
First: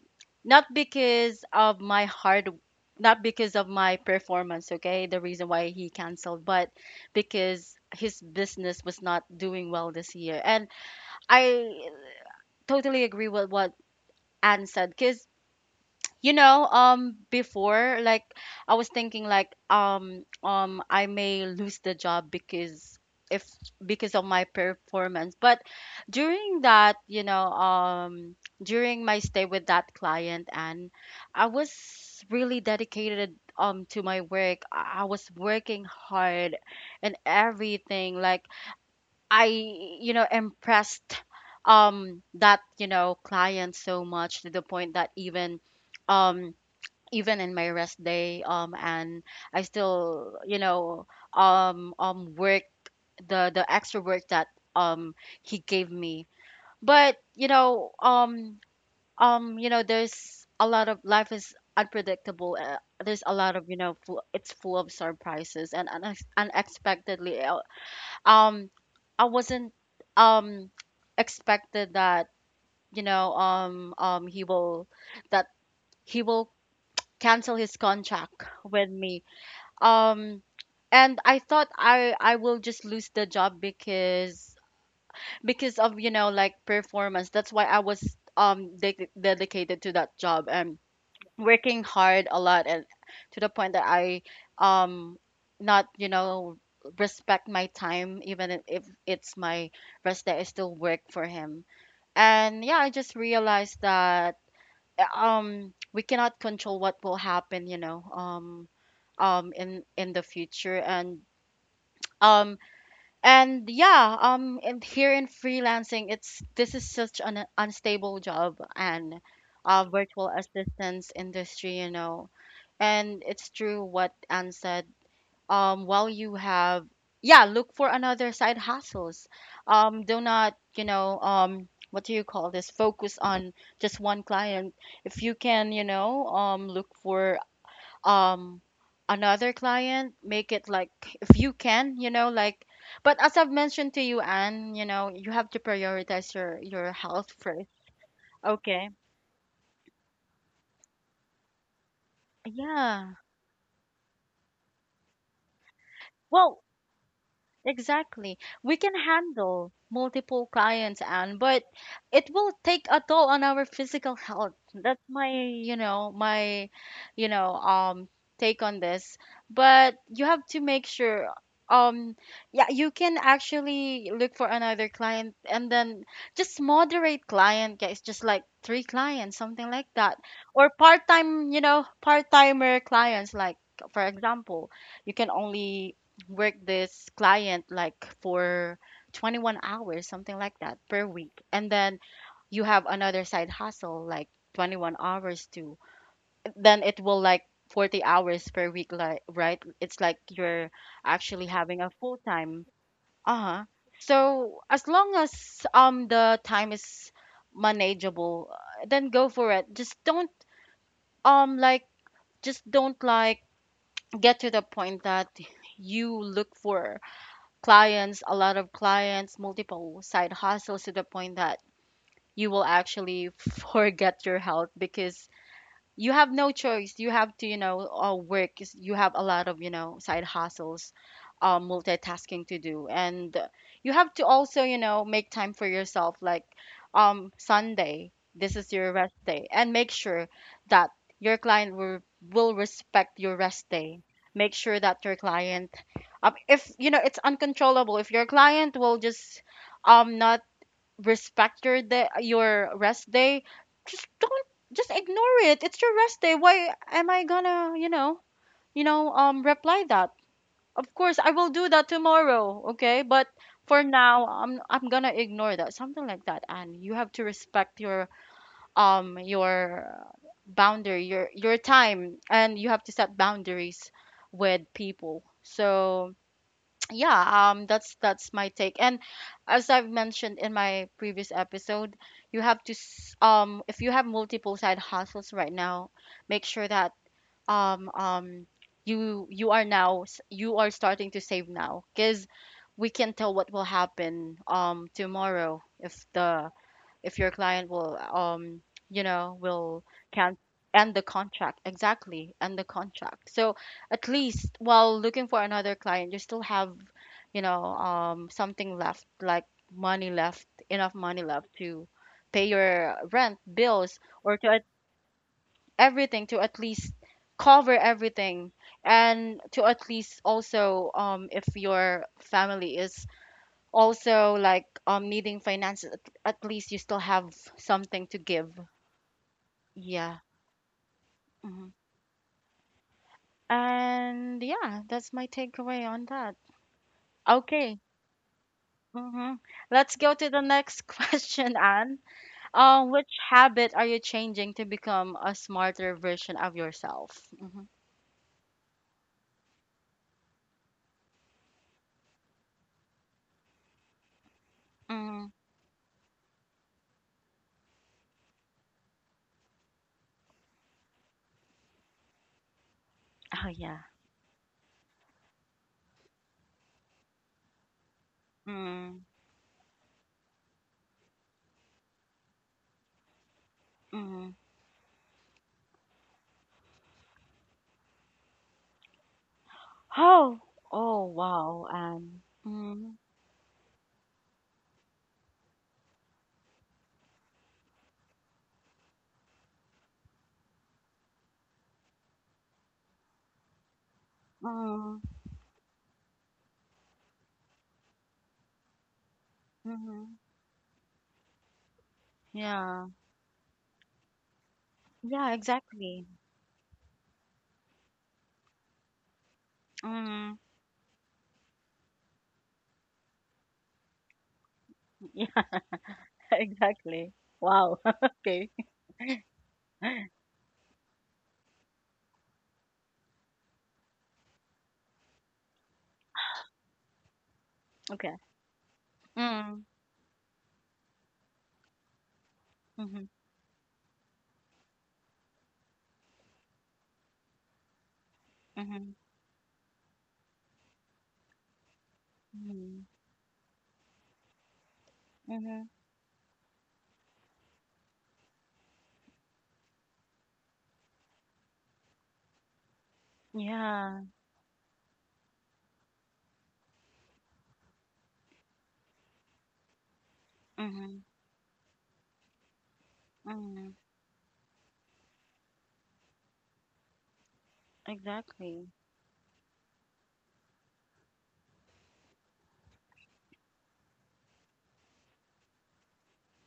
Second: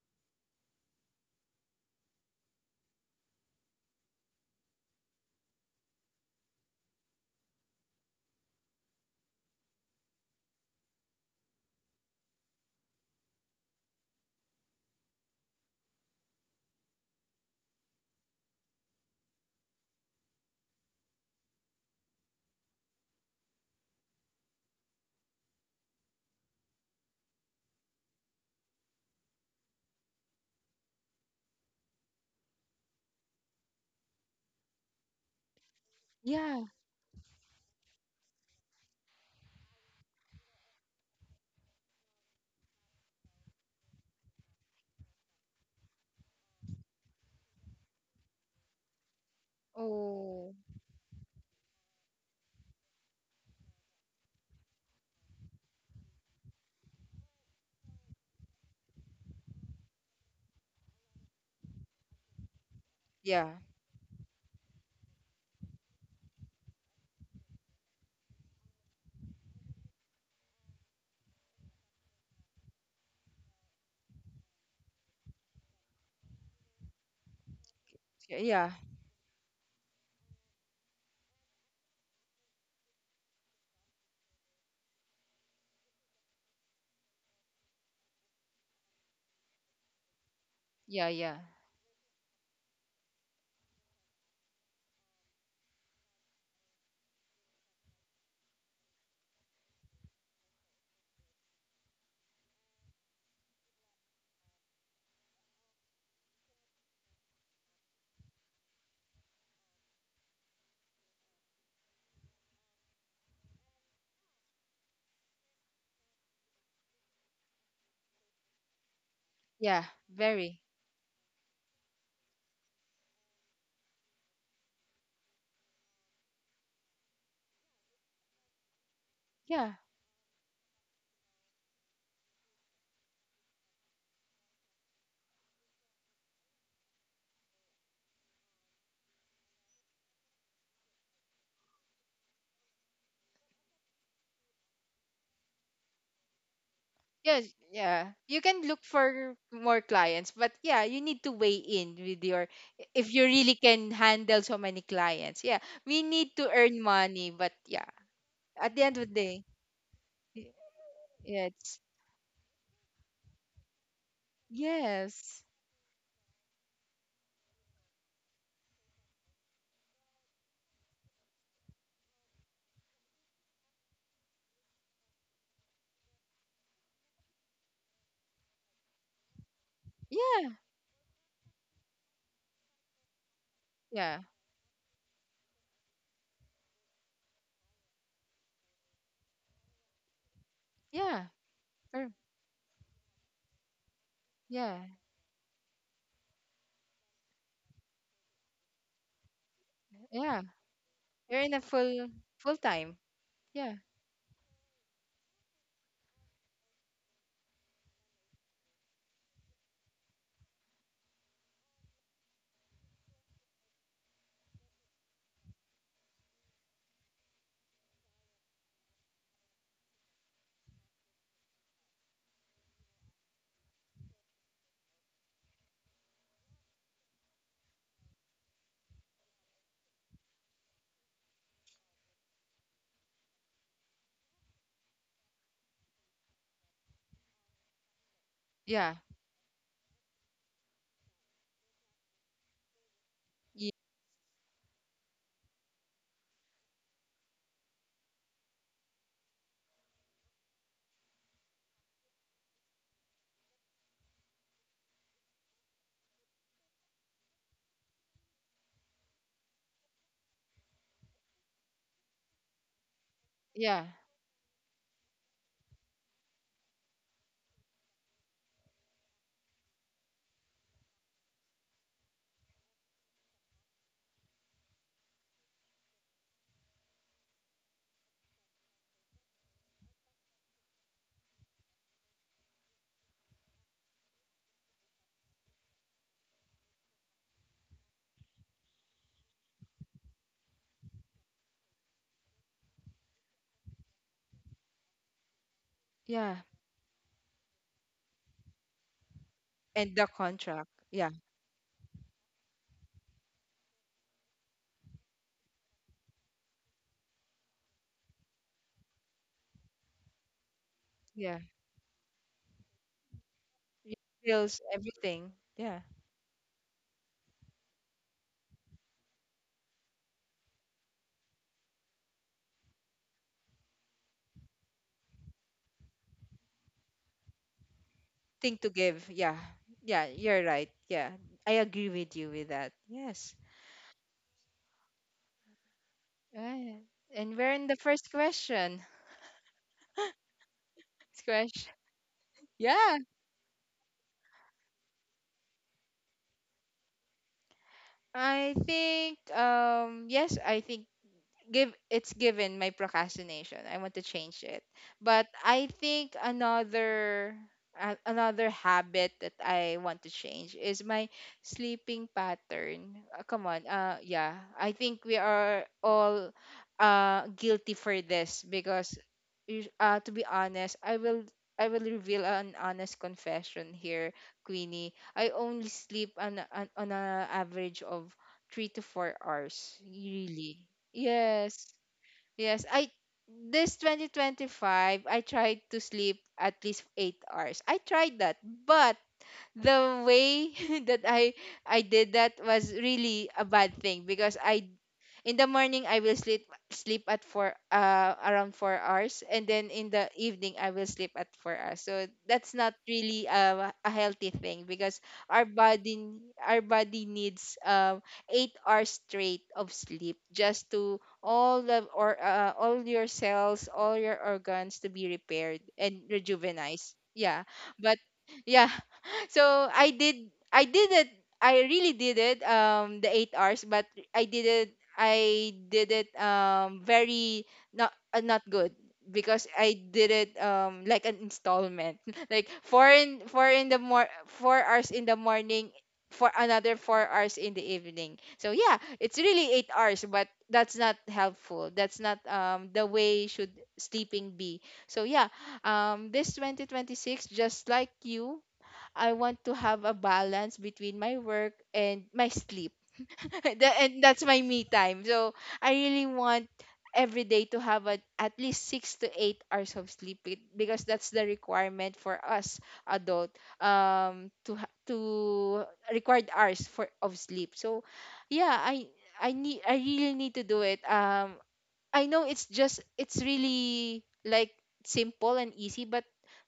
S1: not because of my hard, not because of my performance, okay, the reason why he canceled, but because his business was not doing well this year. And I totally agree with what Anne said, because you know, um before, like I was thinking like um um I may lose the job because if because of my performance, but during that, you know, um during my stay with that client, and I was really dedicated um to my work, I I was working hard
S2: yeah.
S1: and everything, like I, you know, impressed um that, you know, client so much to the point that even um even in my rest day, um and I still,
S2: Oh,
S1: you know, um um work the the extra work that um he gave me. But, you know, um um you know, there's a lot of, life is unpredictable. Uh, there's a
S2: yeah,
S1: lot of, you know, full, it's full of surprises, and unex- unexpectedly, uh, um I wasn't um expected that, you know, um um he will that he will cancel his contract
S2: yeah,
S1: with me, um and I thought I I will just lose the job because because of, you know, like performance, that's why I was um de- dedicated to that job, and
S2: yeah, yeah,
S1: working hard a lot, and to the point that I um not, you know, respect my time even if if it's my rest day, I still work for him. And yeah, I just realized that um we cannot control what will happen, you know, um um in in the future. And um and yeah, um, and here in freelancing, it's this is such an unstable job, and uh,
S2: yeah,
S1: virtual
S2: very,
S1: assistance industry, you know. And it's true what Anne said. Um, while you have, yeah, look for another side hustles.
S2: yeah.
S1: Um, do not, you know, um, what do you call this? Focus on just one client. If you can, you know, um, look for um another client, make it like, if you can, you know, like, but as I've mentioned to you, Anne, you know, you have to prioritize your your health
S2: Yes,
S1: first.
S2: yeah. You can look
S1: Okay,
S2: for more clients, but yeah, you need to weigh in with your
S1: yeah,
S2: if you really can handle so many clients. Yeah, we need to
S1: well,
S2: earn money, but yeah,
S1: exactly. We
S2: at the
S1: can
S2: end of the day,
S1: handle multiple
S2: y-
S1: clients, and
S2: yeah,
S1: but
S2: it's
S1: it will take a toll on our physical health. That's my,
S2: Yes,
S1: you know, my, you know, um take on this. But you have to make sure um yeah, you can actually look for another client, and then just moderate client, guys, just like three clients, something like that.
S2: yeah,
S1: Or part-time, you know, part-timer clients. Like, for
S2: yeah,
S1: example, you can only work this client like for twenty-one hours, something like that, per
S2: yeah,
S1: week. And then
S2: er,
S1: you have another side hustle like
S2: yeah,
S1: twenty-one hours too. Then it will like forty hours per week, like, right? It's like
S2: yeah.
S1: you're
S2: You're
S1: actually
S2: in a
S1: having a
S2: full
S1: full
S2: full
S1: time.
S2: time.
S1: Uh-huh.
S2: Yeah,
S1: So as long as um the time is manageable, uh, then go for it. Just don't, um like just don't, like, get to the point that you look for clients, a lot of clients, multiple side hustles, to the point that you will actually forget your health because you have no choice. You have to, you know, uh, work. You have a lot of, you know, side hustles, uh, multitasking to do, and you have to also, you know, make time for yourself. Like, um, Sunday, this is your
S2: yeah,
S1: rest day, and make sure that your client will will respect your rest
S2: y-
S1: day. Make sure that your client, um, if you know it's uncontrollable, if your client will just, um, not respect your day, your rest day, just don't just ignore it. It's your rest day. Why am I gonna, you know, you know, um reply that? Of course I will do that tomorrow, okay? But for
S2: yeah,
S1: now, I'm I'm gonna ignore that. Something like that. And you have to respect your um your boundary, your your time, and you have to set boundaries with people. So yeah, um that's that's my take. And as I've mentioned in my previous episode, you have to s- um if you have multiple side hustles right now, make sure that um um you you are now s- you are starting to save now, because we can not tell what will happen um tomorrow. If
S2: yeah,
S1: the, if your client will, um you know, will
S2: and the
S1: can
S2: contract.
S1: end the
S2: Yeah,
S1: contract. Exactly, end the contract. So at least while looking for another client, you still have, you know, um something left, like money left, enough money
S2: yeah,
S1: left to pay your rent, bills, or to at-
S2: bills, everything. Yeah.
S1: everything, to at least cover everything, and to at least also, um if your family is also, like, um, needing finances, at, at least you still have something to give.
S2: Thing to give. Yeah. Yeah,
S1: Yeah.
S2: you're right. Yeah.
S1: Hmm.
S2: I agree with you with that. Yes.
S1: And yeah, that's my takeaway on that.
S2: Right. And we're in
S1: Okay.
S2: the first question.
S1: Hmm. Let's go to the next
S2: First
S1: question,
S2: question.
S1: Anne. Uh,
S2: Yeah.
S1: which habit are you changing to become a smarter version of yourself? Hmm.
S2: I think um yes, I think give it's given my procrastination. I want to change it. But
S1: Mm.
S2: I think another a- another habit that I want to change is my sleeping pattern. Uh, come
S1: Oh
S2: on.
S1: yeah.
S2: Uh yeah, I think we are all uh guilty for this because
S1: Mm.
S2: us- uh to be honest, I will I will reveal an honest confession here,
S1: Mm.
S2: Queenie. I only sleep on, a- on on an average of three to four hours.
S1: Oh.
S2: Really.
S1: Oh wow.
S2: Yes.
S1: Um.
S2: Yes. I
S1: Mm.
S2: this twenty twenty-five I tried to sleep at least eight hours. I tried that, but the way that I I did that was really a bad thing because I
S1: Mm.
S2: in the morning I will sleep sleep at four, uh around four hours, and then in the
S1: Mm.
S2: evening I will sleep at four hours. So that's not
S1: Yeah.
S2: really uh, a healthy thing because
S1: Yeah.
S2: our
S1: Exactly.
S2: body our body needs um eight hours straight of sleep
S1: Mm.
S2: just to all the or uh, all your cells, all your organs to be
S1: Yeah.
S2: repaired and rejuvenized.
S1: Exactly.
S2: Yeah.
S1: Wow.
S2: But
S1: Okay.
S2: yeah so i did I did it I really did it um the eight hours, but i did it I did it um very not
S1: Okay.
S2: uh, not good because
S1: Mm.
S2: I did it um like an installment like four
S1: Mhm.
S2: in four in the mor four hours in the morning for another four hours in the evening. So yeah,
S1: Mhm.
S2: it's really eight hours, but that's not helpful. That's not um
S1: Mhm.
S2: the way should sleeping be. So yeah,
S1: Mhm.
S2: um this twenty twenty-six, just like you, I want to have a balance between my work and my sleep. Tha-
S1: Yeah.
S2: and that's my me time. So I really want every day to have a, at least six to eight hours of sleep be- because
S1: Mhm.
S2: that's the requirement for us adult
S1: Mhm.
S2: um to ha- to required hours for of sleep. So yeah,
S1: Exactly.
S2: I I need, I really need to do it. Um, I know it's just it's really like simple and easy, but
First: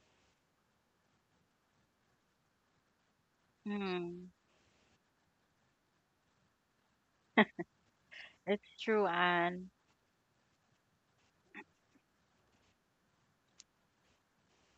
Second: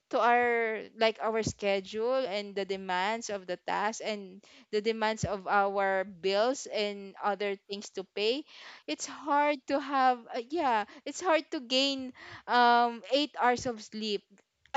S2: to our like our schedule and the demands of the task
S1: Mm.
S2: and the demands of our bills and other things to pay,
S1: It's true,
S2: it's hard
S1: Anne.
S2: to have, uh, yeah, it's hard to gain um eight hours of sleep.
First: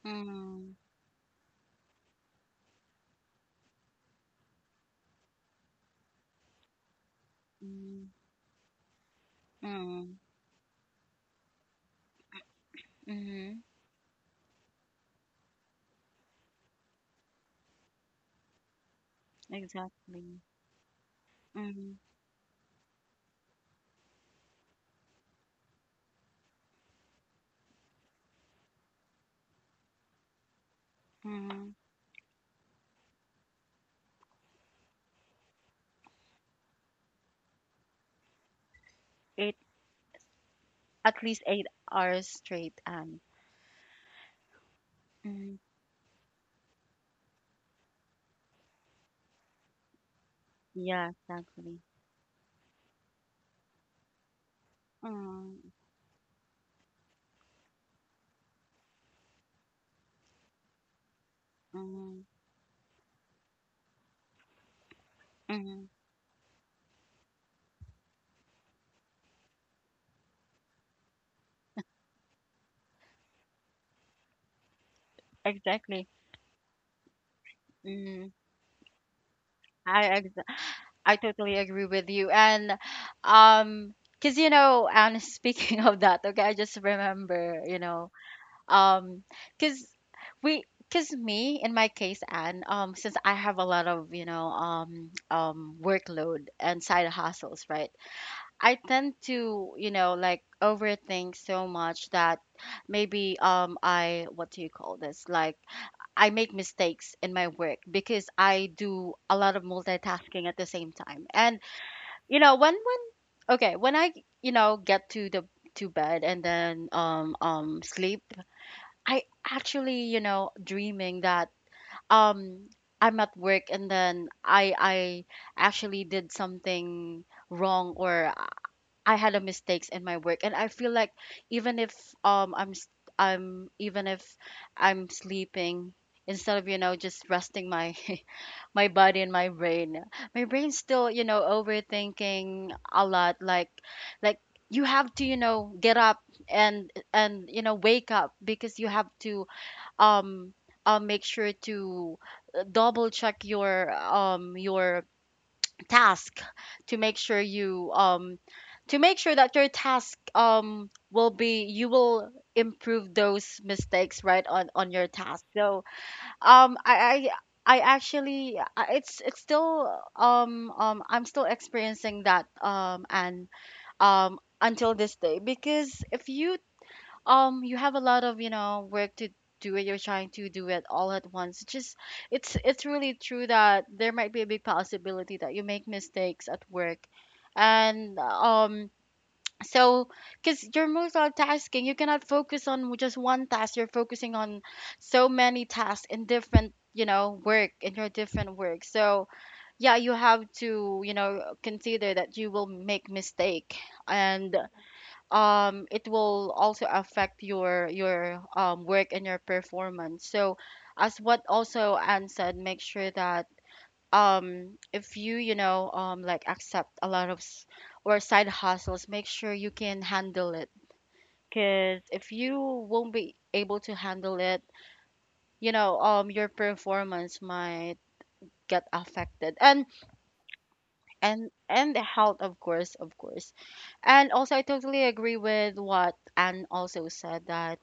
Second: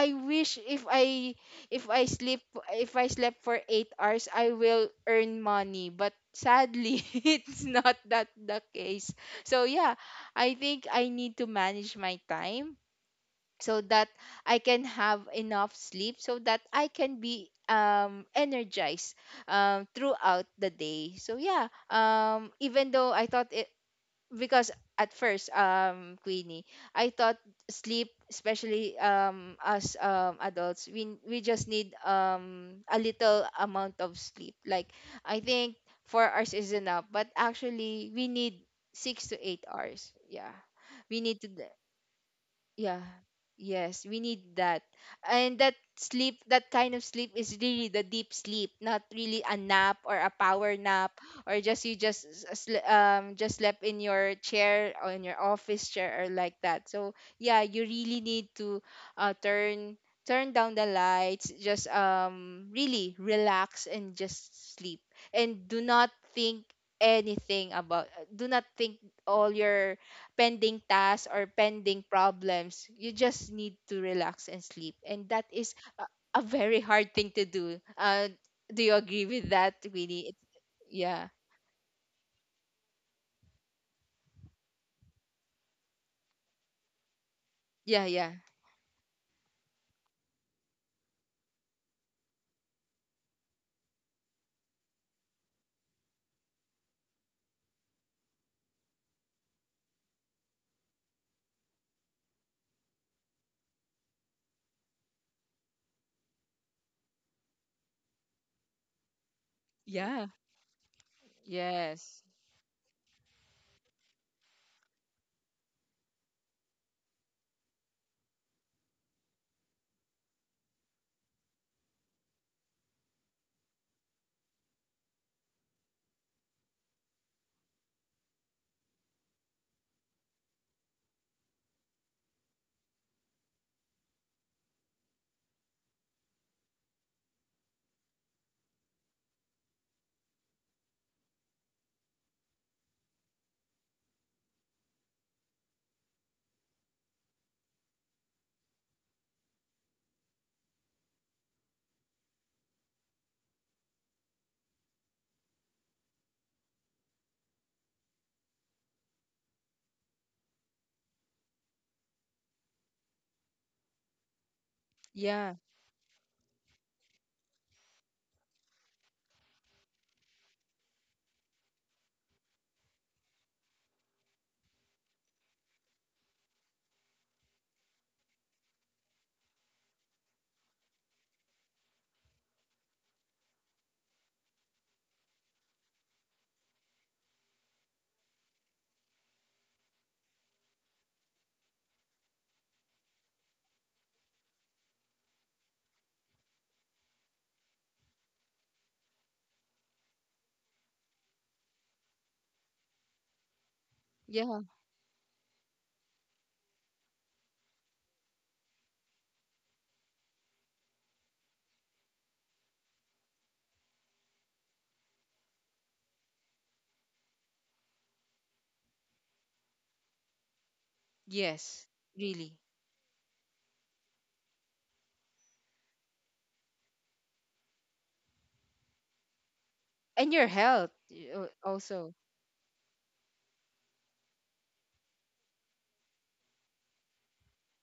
S2: I wish
S1: Mm.
S2: if i if I sleep if I slept for eight hours I will earn money, but sadly it's not
S1: Mm.
S2: that the case. So yeah,
S1: Mm.
S2: I think I need to manage my time
S1: Mhm.
S2: so that I can have enough sleep so that I can be um energized um
S1: Exactly.
S2: throughout the day. So yeah,
S1: Mhm.
S2: um even though I thought it because at first um Queenie, I thought sleep, especially um as um adults, we we just
S1: Mhm.
S2: need um a little amount of sleep. Like I think four hours is enough, but actually we need six to
S1: Eight,
S2: eight hours. Yeah. We
S1: at least
S2: need to,
S1: eight hours straight,
S2: yeah.
S1: Anne.
S2: Yes, we need that.
S1: Mhm.
S2: And that sleep, that kind of sleep is really the deep sleep, not really a nap or a power
S1: Yeah.
S2: nap or
S1: Exactly.
S2: just you just s- s- sle- um just slept in your chair or in your
S1: Mm.
S2: office chair or like that. So yeah, you really need to uh turn turn down the lights, just
S1: Mhm.
S2: um really relax and just sleep. And do
S1: Mhm.
S2: not think anything about, uh, do not think all your pending tasks or pending problems. You just need to relax and sleep. And that is a,
S1: Exactly.
S2: a very hard thing to do. Uh,
S1: Mm.
S2: do you agree with that,
S1: I
S2: Winnie? It,
S1: I
S2: yeah.
S1: totally agree with you. And um because, you know, and speaking of that, okay, I just remember, you
S2: Yeah,
S1: know,
S2: yeah.
S1: um because we, because me, in my case, and um since I have a lot of, you know, um um workload and side hustles, right? I tend to, you know, like, overthink so much that maybe um I, what do you call this? Like, I make mistakes in my work because I do a lot of
S2: Yeah.
S1: multitasking at the same time. And
S2: Yes.
S1: you know, when when okay, when I, you know, get to the, to bed, and then um um sleep, I actually, you know, dreaming that um I'm at work, and then i i actually did something wrong, or I had a mistakes in my work, and I feel like even if um i'm s- I'm, even if I'm sleeping, instead of, you know, just resting my my body and my brain. My brain's still, you know, overthinking a lot. Like, like you have to, you know, get up and and you know, wake up, because you have to, um uh, make sure to uh, double check your um your task to make sure you, um to make sure that your task, um will be, you will improve those mistakes right on on your task.
S2: Yeah.
S1: So um, I, I, I actually, I- it's, it's still, um, um, I'm still experiencing that, um, and, um, until this day, because if you, um, you have a lot of, you know, work to do it, you're trying to do it all at once. It's just, it's, it's really true that there might be a big possibility that you make mistakes at work, and, um, so, because you're multitasking, you cannot focus on just one task. You're focusing on so many tasks in different, you know, work, in your different work. So, yeah, you have to, you know, consider that you will make mistake, and
S2: Yeah.
S1: um, it will also affect your your um work and your performance. So, as what also Anne said, make sure that um if you, you know, um like, accept a lot of s- or side hustles, make sure you can handle it.
S2: Yes.
S1: Because if
S2: Really.
S1: you won't be able to handle it, you know, um your performance might get affected, and
S2: And your health, y- al-
S1: and and the
S2: also.
S1: health, of course, of course. And also, I totally agree with what Anne also said, that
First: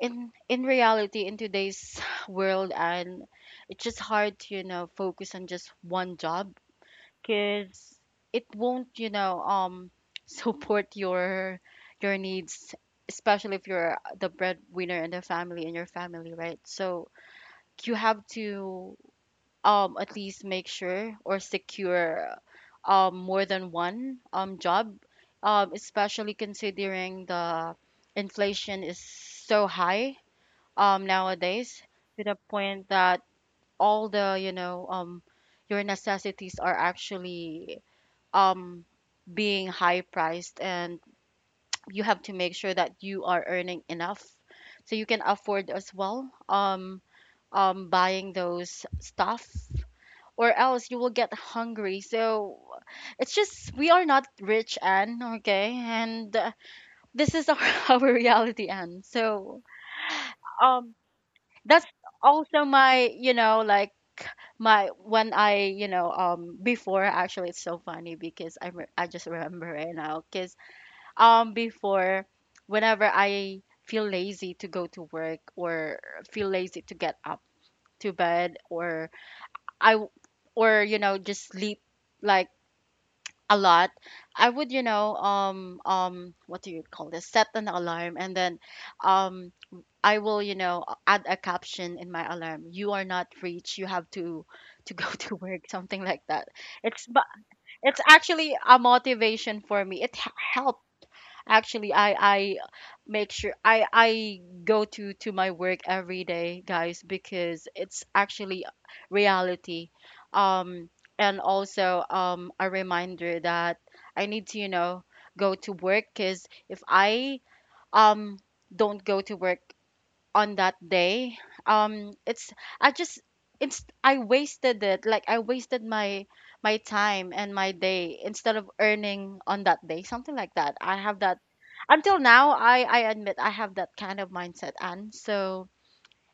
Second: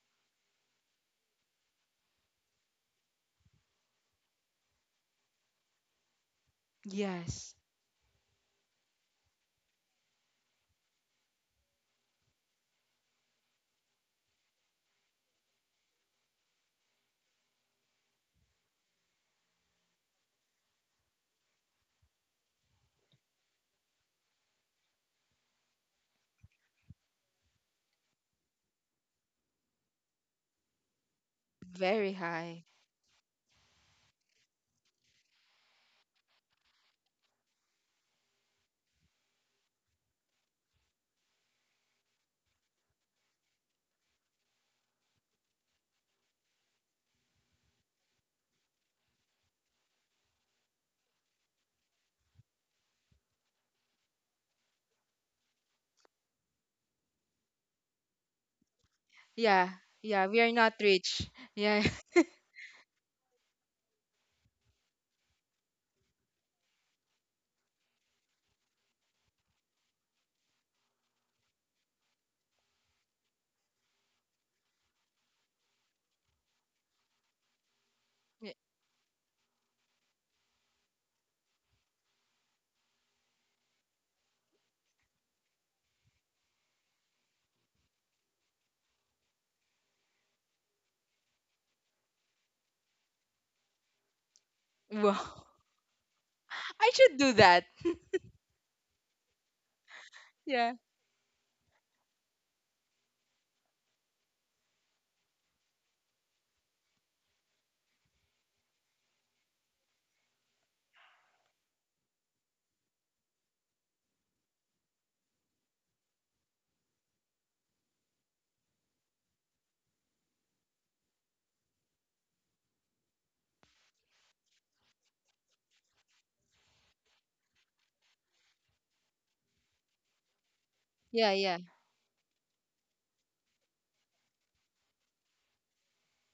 S1: in in reality, in today's world, and it's just hard to, you know, focus on just one job,
S2: Yes.
S1: because it won't, you know, um support your your needs, especially if you're the breadwinner in the family, in your family, right? So you have to, um at least make sure or secure, um more than one um job, um especially considering the inflation is so high um nowadays,
S2: Very
S1: to the
S2: high.
S1: point that all the, you know, um your necessities are actually um being high priced, and you have to make sure that you are earning enough so you can afford as well, um um buying those stuff, or else you will get hungry. So it's just, we are not rich, and okay, and uh, this is our, our reality. And so
S2: Yeah. Yeah. We are not
S1: um
S2: rich. Yeah.
S1: that's also my, you know, like, my, when I, you know, um before, actually, it's so funny because I re- I just remember it now, because um before, whenever I feel lazy to go to work, or feel lazy to get up to bed, or I w- or, you know, just sleep, like, a lot, I would, you know, um um what do you call this, set an alarm, and then um I will, you know, add a caption in my alarm: "You are not rich, you have to to go
S2: Wow.
S1: to work," something like that.
S2: I
S1: It's,
S2: should
S1: but
S2: do that.
S1: it's actually a motivation for me, it h-
S2: Yeah.
S1: helped. Actually, I I make sure I I go to to my work every day, guys, because it's actually reality. Um, and also, um a reminder that I need to, you know, go to work, because if I um don't go to work on that day, um it's, I just, it's, I wasted it. Like, I wasted my my time and my day, instead of earning on that day, something like that. I have
S2: Yeah.
S1: that,
S2: Yeah.
S1: until now, i i admit I have that kind of mindset. And so,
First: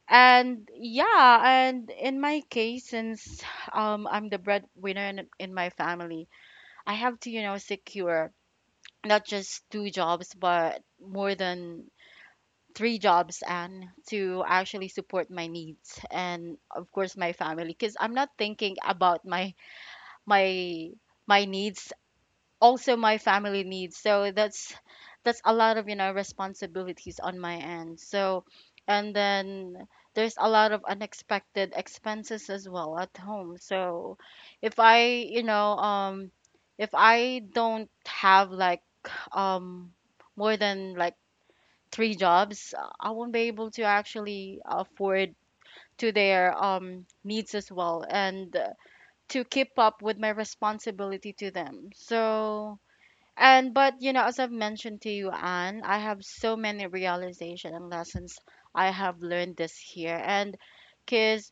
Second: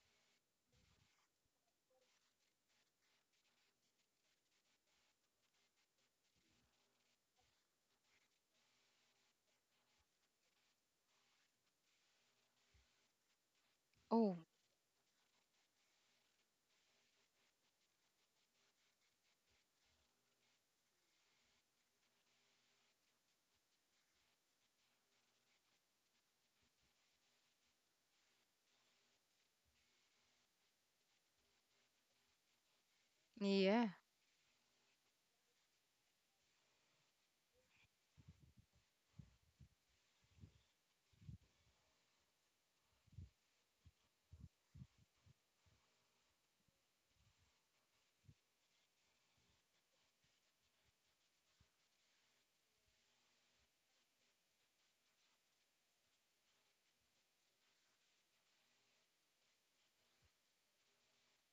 S1: and yeah, and in my case, since um I'm the breadwinner in, in my family, I have to, you know, secure not just two jobs, but more than three jobs, and
S2: Oh.
S1: to actually support my needs, and of course my family, because I'm not thinking about my my my needs, also my family needs. So that's that's a lot of, you know, responsibilities on my end. So, and then there's a lot of unexpected expenses as well at home.
S2: Yeah.
S1: So if I, you know, um if I don't have like, um more than like three jobs, uh, I won't be able to actually afford to their, um, needs as well, and uh, to keep up with my responsibility to them. So, and but you know, as I've mentioned to you, Anne, I have so many realization and lessons I have learned this year. And because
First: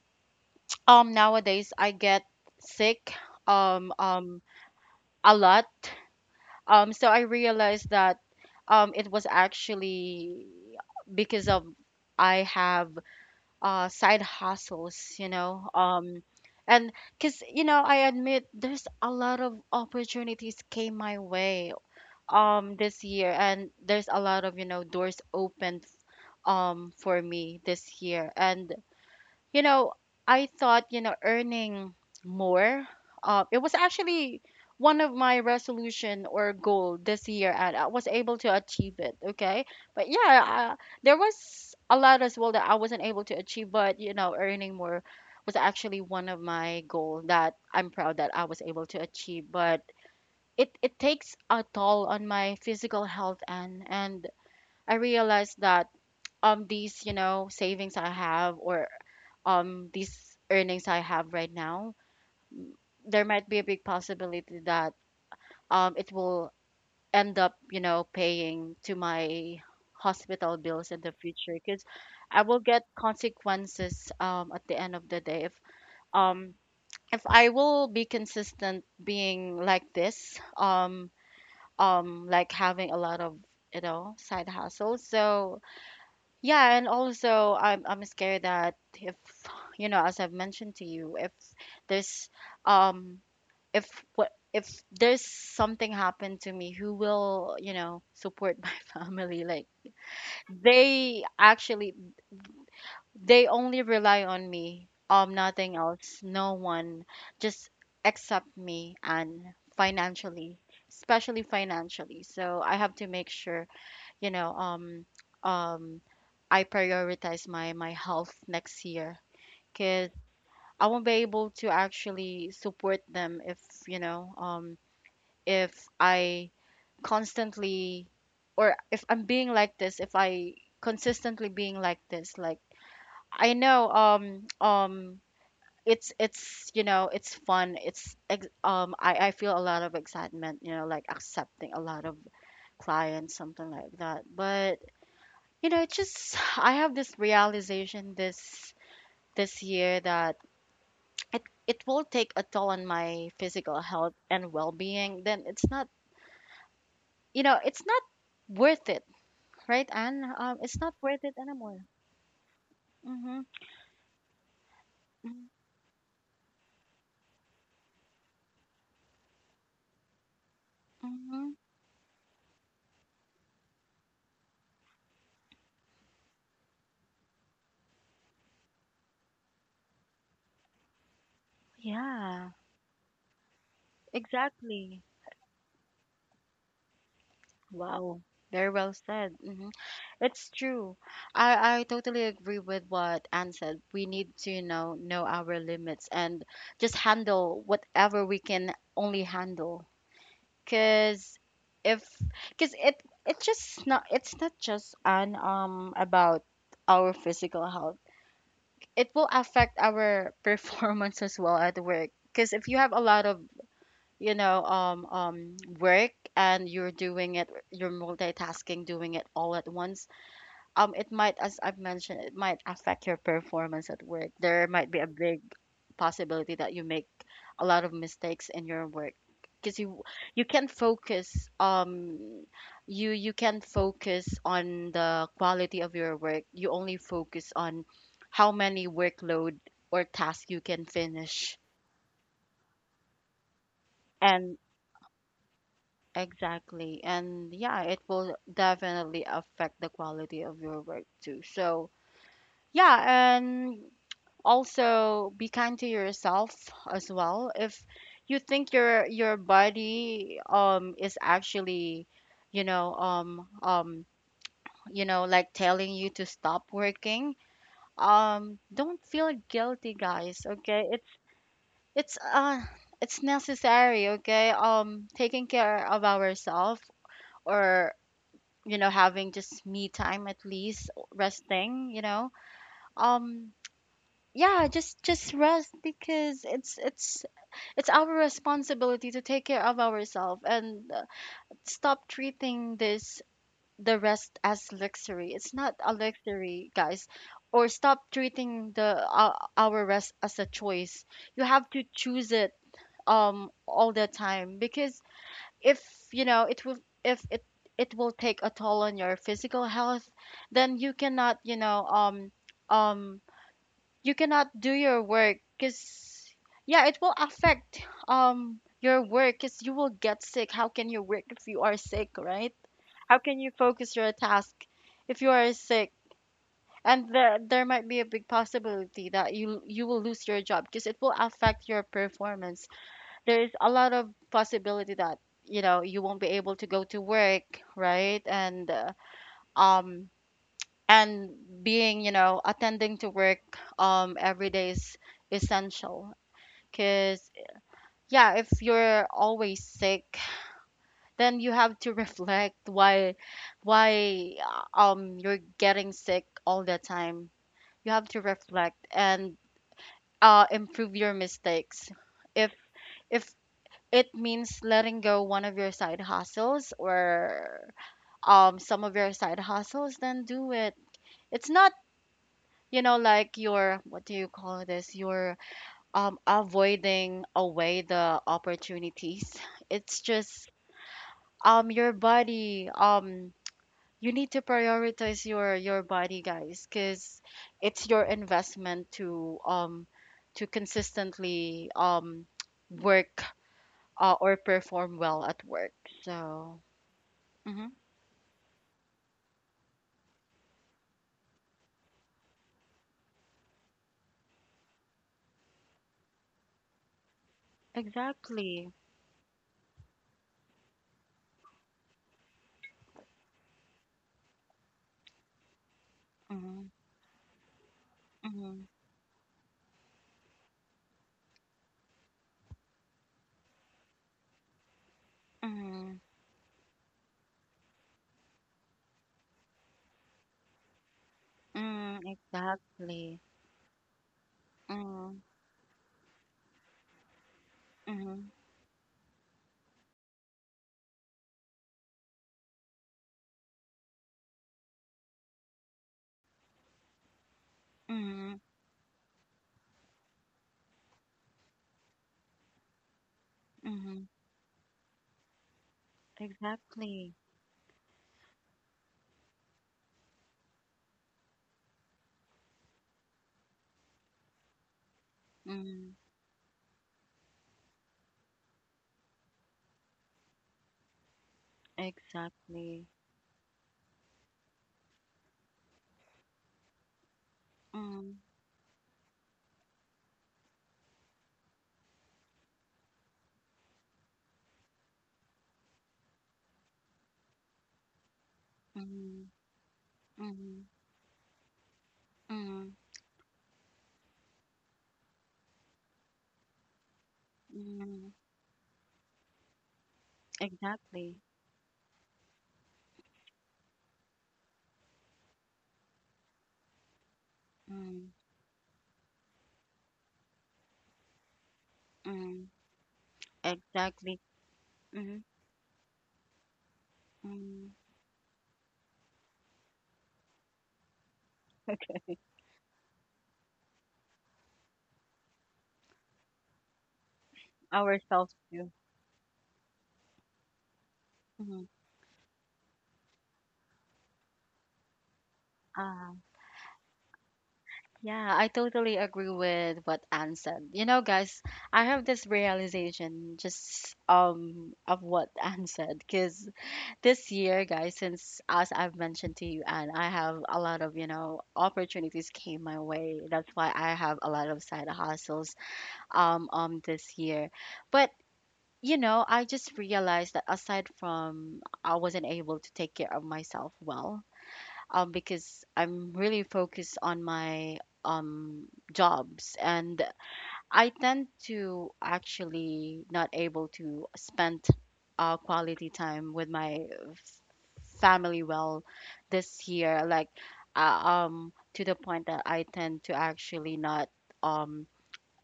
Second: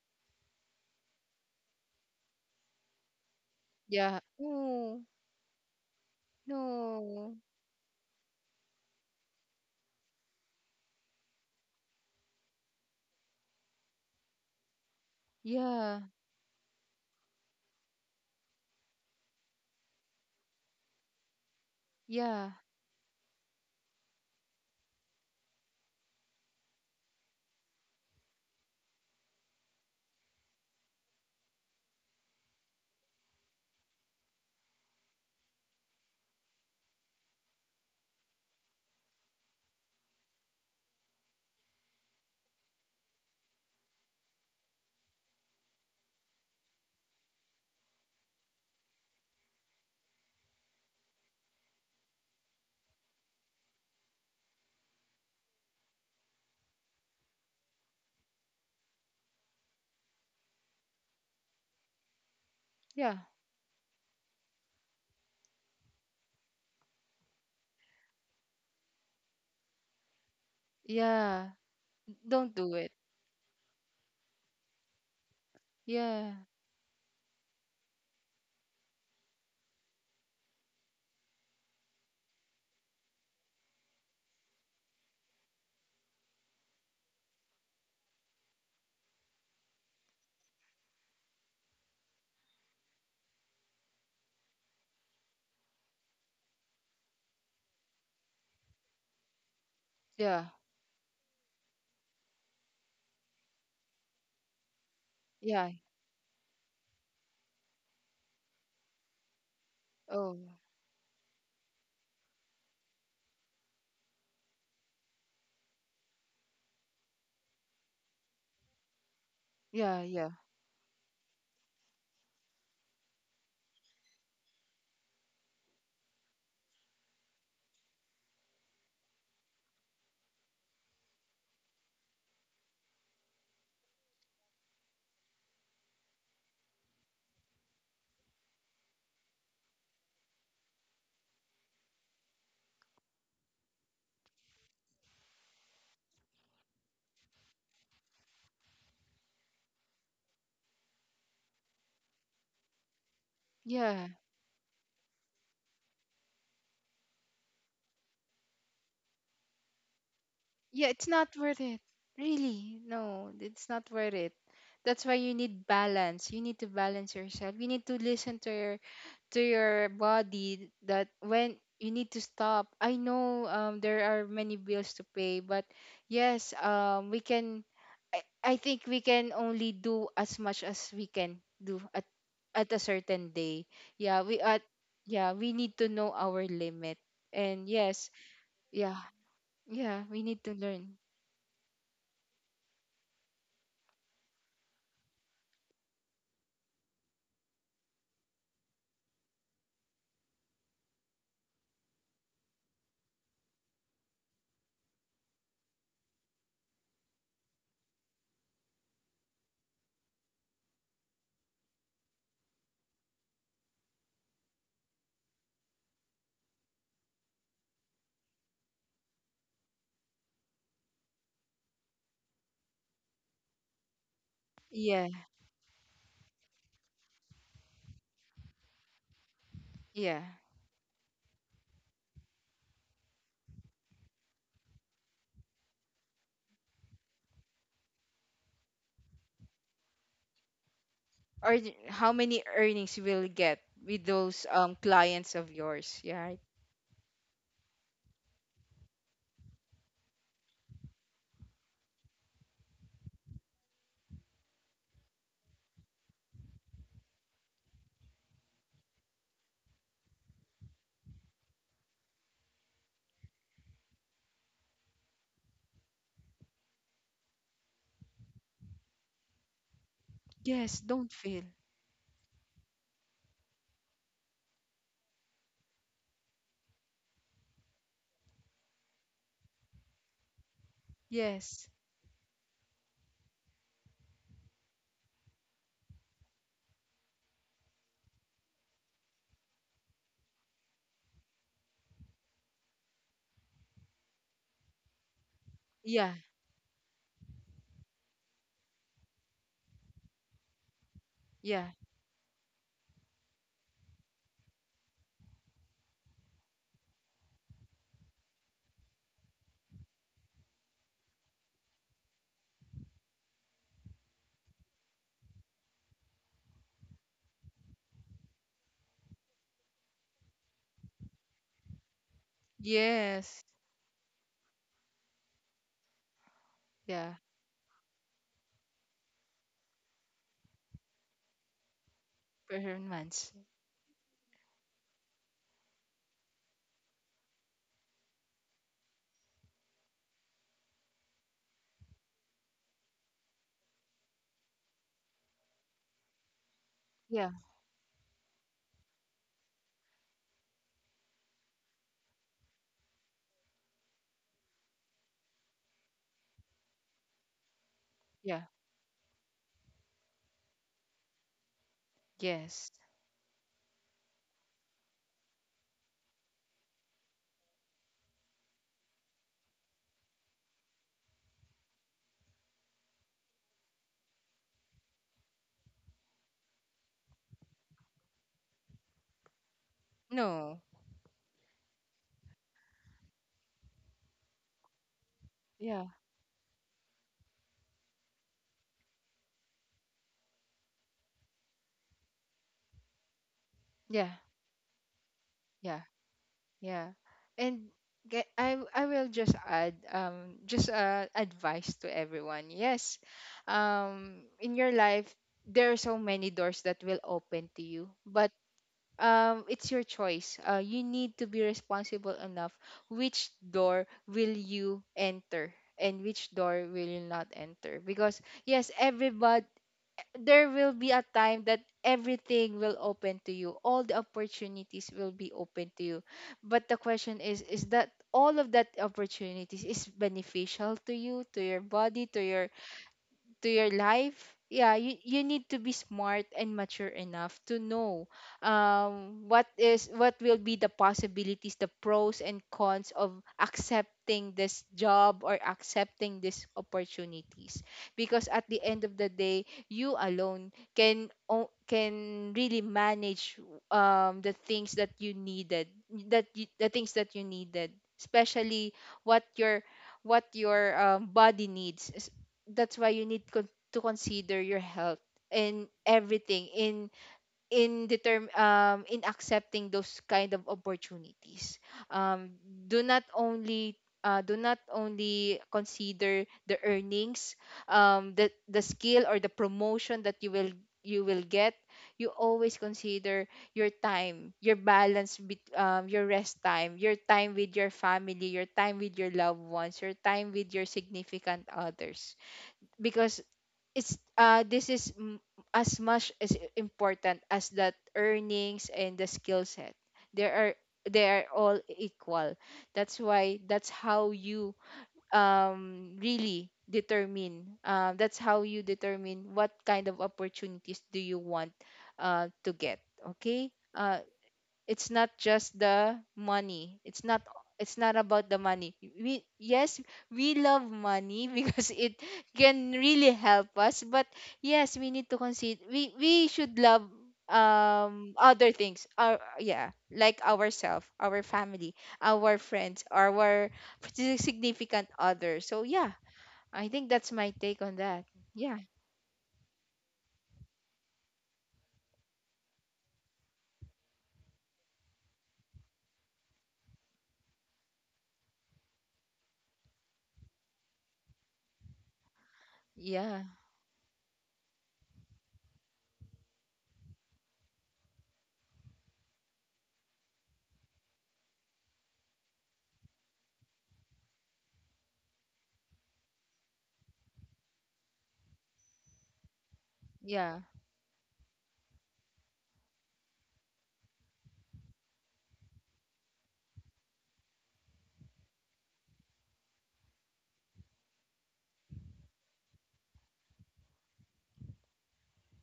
S1: um nowadays I get sick um
S2: Yeah.
S1: um
S2: Oh,
S1: a lot. Um, so I
S2: no.
S1: realized that um, it was actually because of, I have uh, side hustles, you know.
S2: Yeah.
S1: Um, and because, you know, I admit there's a lot of opportunities came my way
S2: Yeah.
S1: um this year, and there's a lot of, you know, doors opened um for me this year. And, you know, I thought, you know, earning more, uh, it was actually one of my resolution or goal this year, and I was able to achieve it. Okay, but yeah, uh, there was a lot as well that I wasn't able to achieve, but you know, earning more was actually one of my goal that I'm proud that I was able to achieve. But it it takes a toll on my physical health, and and I realized that um these you know savings I have, or um these earnings I have right now,
S2: Yeah.
S1: there might be a big possibility that um it will end up you know paying to my hospital bills in the future,
S2: Yeah.
S1: because I
S2: Don't
S1: will
S2: do
S1: get
S2: it.
S1: consequences um at the end of the day if
S2: Yeah.
S1: um if I will be consistent being like this, um um like having a lot of you know side hustles. So yeah, and also I'm I'm scared that if, you know, as I've mentioned to you, if there's um if what if there's something happened to me, who will, you know, support my family? Like,
S2: Yeah.
S1: they actually, they only rely on me, um
S2: Yeah.
S1: nothing else, no one, just except me, and
S2: Oh,
S1: financially, especially financially. So I have to make sure, you know, um, um, I prioritize my my health next year,
S2: yeah.
S1: because
S2: Yeah.
S1: I won't be able to actually support them if, you know um if I constantly, or if I'm being like this, if I consistently being like this, like I know um um it's it's you know it's fun, it's ex- um I I feel a lot of excitement, you know, like accepting a lot of clients, something like that. But, you know, it's just, I have this realization this this year that it it will take a toll on my physical
S2: Yeah.
S1: health and well-being. Then it's not, you know, it's not worth it, right? And um, it's
S2: Yeah.
S1: not
S2: It's
S1: worth it
S2: not worth
S1: anymore.
S2: it. Really. No,
S1: Mhm.
S2: it's not worth it. That's why you
S1: Mm-hmm.
S2: need balance. You need to balance yourself. You need to listen to your to your body, that
S1: Mm-hmm.
S2: when you need to stop. I know um, there are many bills to pay, but yes, um, we can, I, I think we can only do as much as we can do at
S1: Yeah,
S2: at a certain day. Yeah, we at,
S1: exactly.
S2: yeah, we need to know our limit. And yes,
S1: Wow, very well
S2: yeah,
S1: said. Hmm.
S2: yeah, we need
S1: It's
S2: to
S1: true.
S2: learn.
S1: I, I totally agree with what Anne said. We need to, you know, know our limits and just handle whatever we can only handle. Cause if, cause it it's just not it's not just an um about our physical health. It will affect our performance as well at work. Cause if you have a lot of, you know, um um work, and you're doing it, you're multitasking, doing it all at once, um it might, as I've mentioned, it might affect your performance at work. There might be a
S2: Yeah.
S1: big possibility that you make a lot of mistakes in your work, because you
S2: Yeah.
S1: you can focus, um you you can focus on the quality of your work, you only focus on how many workload or task you can finish.
S2: Or th- how many earnings you will get with those
S1: And
S2: um clients of yours, yeah, right?
S1: exactly. And yeah, it will definitely affect the quality of your work too. So yeah, and also be kind to yourself as well. If you think your your body um is actually, you know, um um you know, like telling you to stop working, um don't feel guilty, guys,
S2: Yes,
S1: okay? It's
S2: don't fail.
S1: it's uh it's necessary, okay? Um taking care of ourselves, or you know, having just me time at least,
S2: Yes.
S1: resting, you know. um yeah, just just rest, because it's it's it's our responsibility to take care of ourselves, and uh, stop treating this the rest as luxury. It's not a
S2: Yeah,
S1: luxury, guys. Or stop treating the uh, our rest as a choice. You have
S2: yeah,
S1: to choose it um all the time, because if, you know, it will, if it it will take a toll on your physical health, then you cannot, you know, um um you cannot do your work, because yeah, it will affect um your work, because you will get sick. How can you work if you are sick, right? How can
S2: yes,
S1: you focus your task if you are sick, and
S2: yeah,
S1: there there might be a big possibility that you you will lose your job, because it will affect your performance.
S2: performance.
S1: There's a lot of possibility that, you know, you won't be able to go to work, right? And uh, um and being, you know, attending to work um every day is essential, because
S2: Yeah,
S1: yeah, if you're always sick, then you have to reflect why, why uh, um you're getting sick all the time. You have to
S2: yeah,
S1: reflect and uh, improve your mistakes. if
S2: yes.
S1: if it means letting go one of your side hustles, or um some of your side hustles, then do it. It's not, you know, like you're, what do you call this, you're um avoiding away the opportunities. It's just
S2: No,
S1: um your body. Um you need to prioritize your your
S2: yeah,
S1: body, guys, because it's your investment to um to consistently um work,
S2: yeah,
S1: uh, or perform well at work.
S2: yeah,
S1: So
S2: yeah.
S1: mm-hmm.
S2: And ge- I w- I will just add um just uh advice to everyone. Yes, um in your life there are so many doors that will open to you, but
S1: Exactly.
S2: um it's your choice. Uh you need to be responsible enough which door will you enter and which
S1: Mm-hmm.
S2: door will you not enter. Because
S1: Mm-hmm.
S2: yes, everybody, there will be a time that everything will open to you. All the opportunities will be open to
S1: Mm-hmm.
S2: you, but the question is is that all of that opportunities is beneficial to you, to your
S1: Mm.
S2: body, to your
S1: Exactly.
S2: to your life? Yeah, you,
S1: Mm-hmm.
S2: you need to be smart and mature enough to know
S1: Mm-hmm.
S2: um, what is what will be the possibilities, the pros and cons of accepting this job or accepting these opportunities. Because
S1: Mm-hmm.
S2: at the end of the day, you alone can o- can really manage
S1: Mm-hmm.
S2: um, the things that you needed, that you, the things
S1: Exactly.
S2: that you needed, especially what your what your um, body needs. That's why you need con- to consider your health in
S1: Mm.
S2: everything, in in determ um in accepting those kind of opportunities. Um,
S1: Exactly.
S2: do not only uh, do not only consider the earnings,
S1: Mm-hmm.
S2: um the the skill or the promotion that you will you will get. You always consider your time, your balance, bet um, your rest time, your time with your family, your time with your
S1: Mm-hmm.
S2: loved ones, your time with
S1: Mm-hmm.
S2: your significant others.
S1: Mm.
S2: Because it's uh this is m- as much as i- important as that
S1: Mm.
S2: earnings and the skill set, they are, they
S1: Exactly.
S2: are all equal. That's why that's how you um really determine, uh,
S1: Mm-hmm.
S2: that's how you determine what kind of opportunities do you want uh,
S1: Mm.
S2: to get. Okay, uh,
S1: Exactly.
S2: it's not
S1: Mm-hmm.
S2: just the money, it's not,
S1: Mm.
S2: it's not about the money. We, yes, we love money because it
S1: Okay.
S2: can really help us, but yes, we need to consider, we we should love um
S1: Ourselves
S2: other
S1: too.
S2: things. Our, yeah, like ourselves, our
S1: Mm-hmm.
S2: family, our friends, our sig- significant other. So yeah,
S1: Ah.
S2: I think that's my take on that.
S1: Yeah, I
S2: Yeah,
S1: totally agree with what Anne said. You know, guys, I have this realization just um of what Anne said, because this year, guys, since as I've mentioned to you, Anne, I have a lot of, you know, opportunities came my way.
S2: yeah,
S1: That's why I have a lot of side hustles um um this year. But, you know, I just realized that aside from I wasn't able to take care of myself well, um, because I'm really focused on my um, jobs, and
S2: yeah.
S1: I tend to actually not able to spend uh, quality time with my f- family well this year, like uh, um, to the point that I tend to actually not um,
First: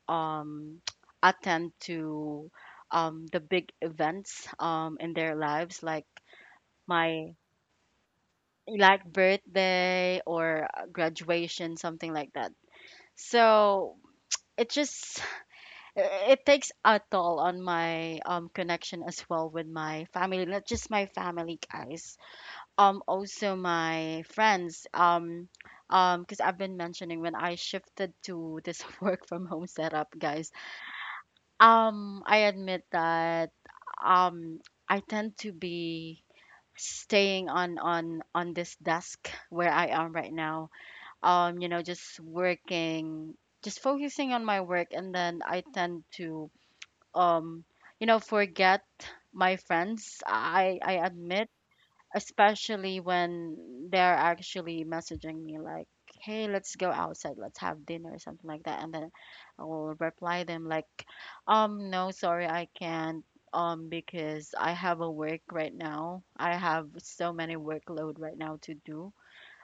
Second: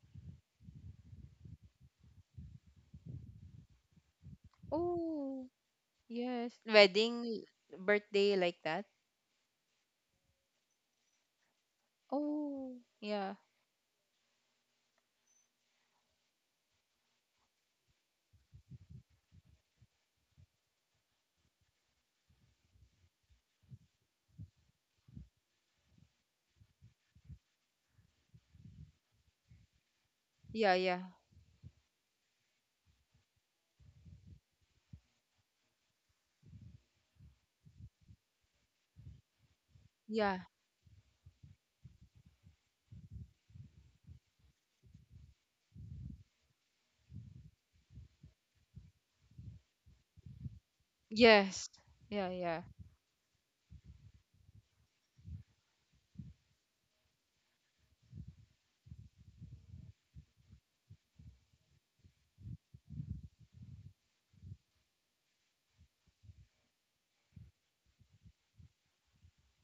S1: um, attend to um, the big events um, in their
S2: Oh,
S1: lives, like
S2: yes,
S1: my
S2: wedding, birthday, like that.
S1: like birthday or uh, graduation, something like that.
S2: Oh, yeah,
S1: So it just it takes a toll on my um connection as well with my family, not just my family, guys, um also my friends. Um um because I've been mentioning when I shifted to this work from home setup, guys.
S2: yeah, yeah,
S1: Um, I admit that um I tend to be staying on on on this desk where I am right
S2: yeah,
S1: now, um, you know, just working, just focusing on my work, and then I tend to, um, you know, forget my friends. I I admit,
S2: yes, yeah, yeah,
S1: especially when they're actually messaging me like, "Hey, let's go outside, let's have dinner," or something like that, and then I will reply them like, "Um, no, sorry, I can't." Um, because I have a work right now. I have so many workload right now to do,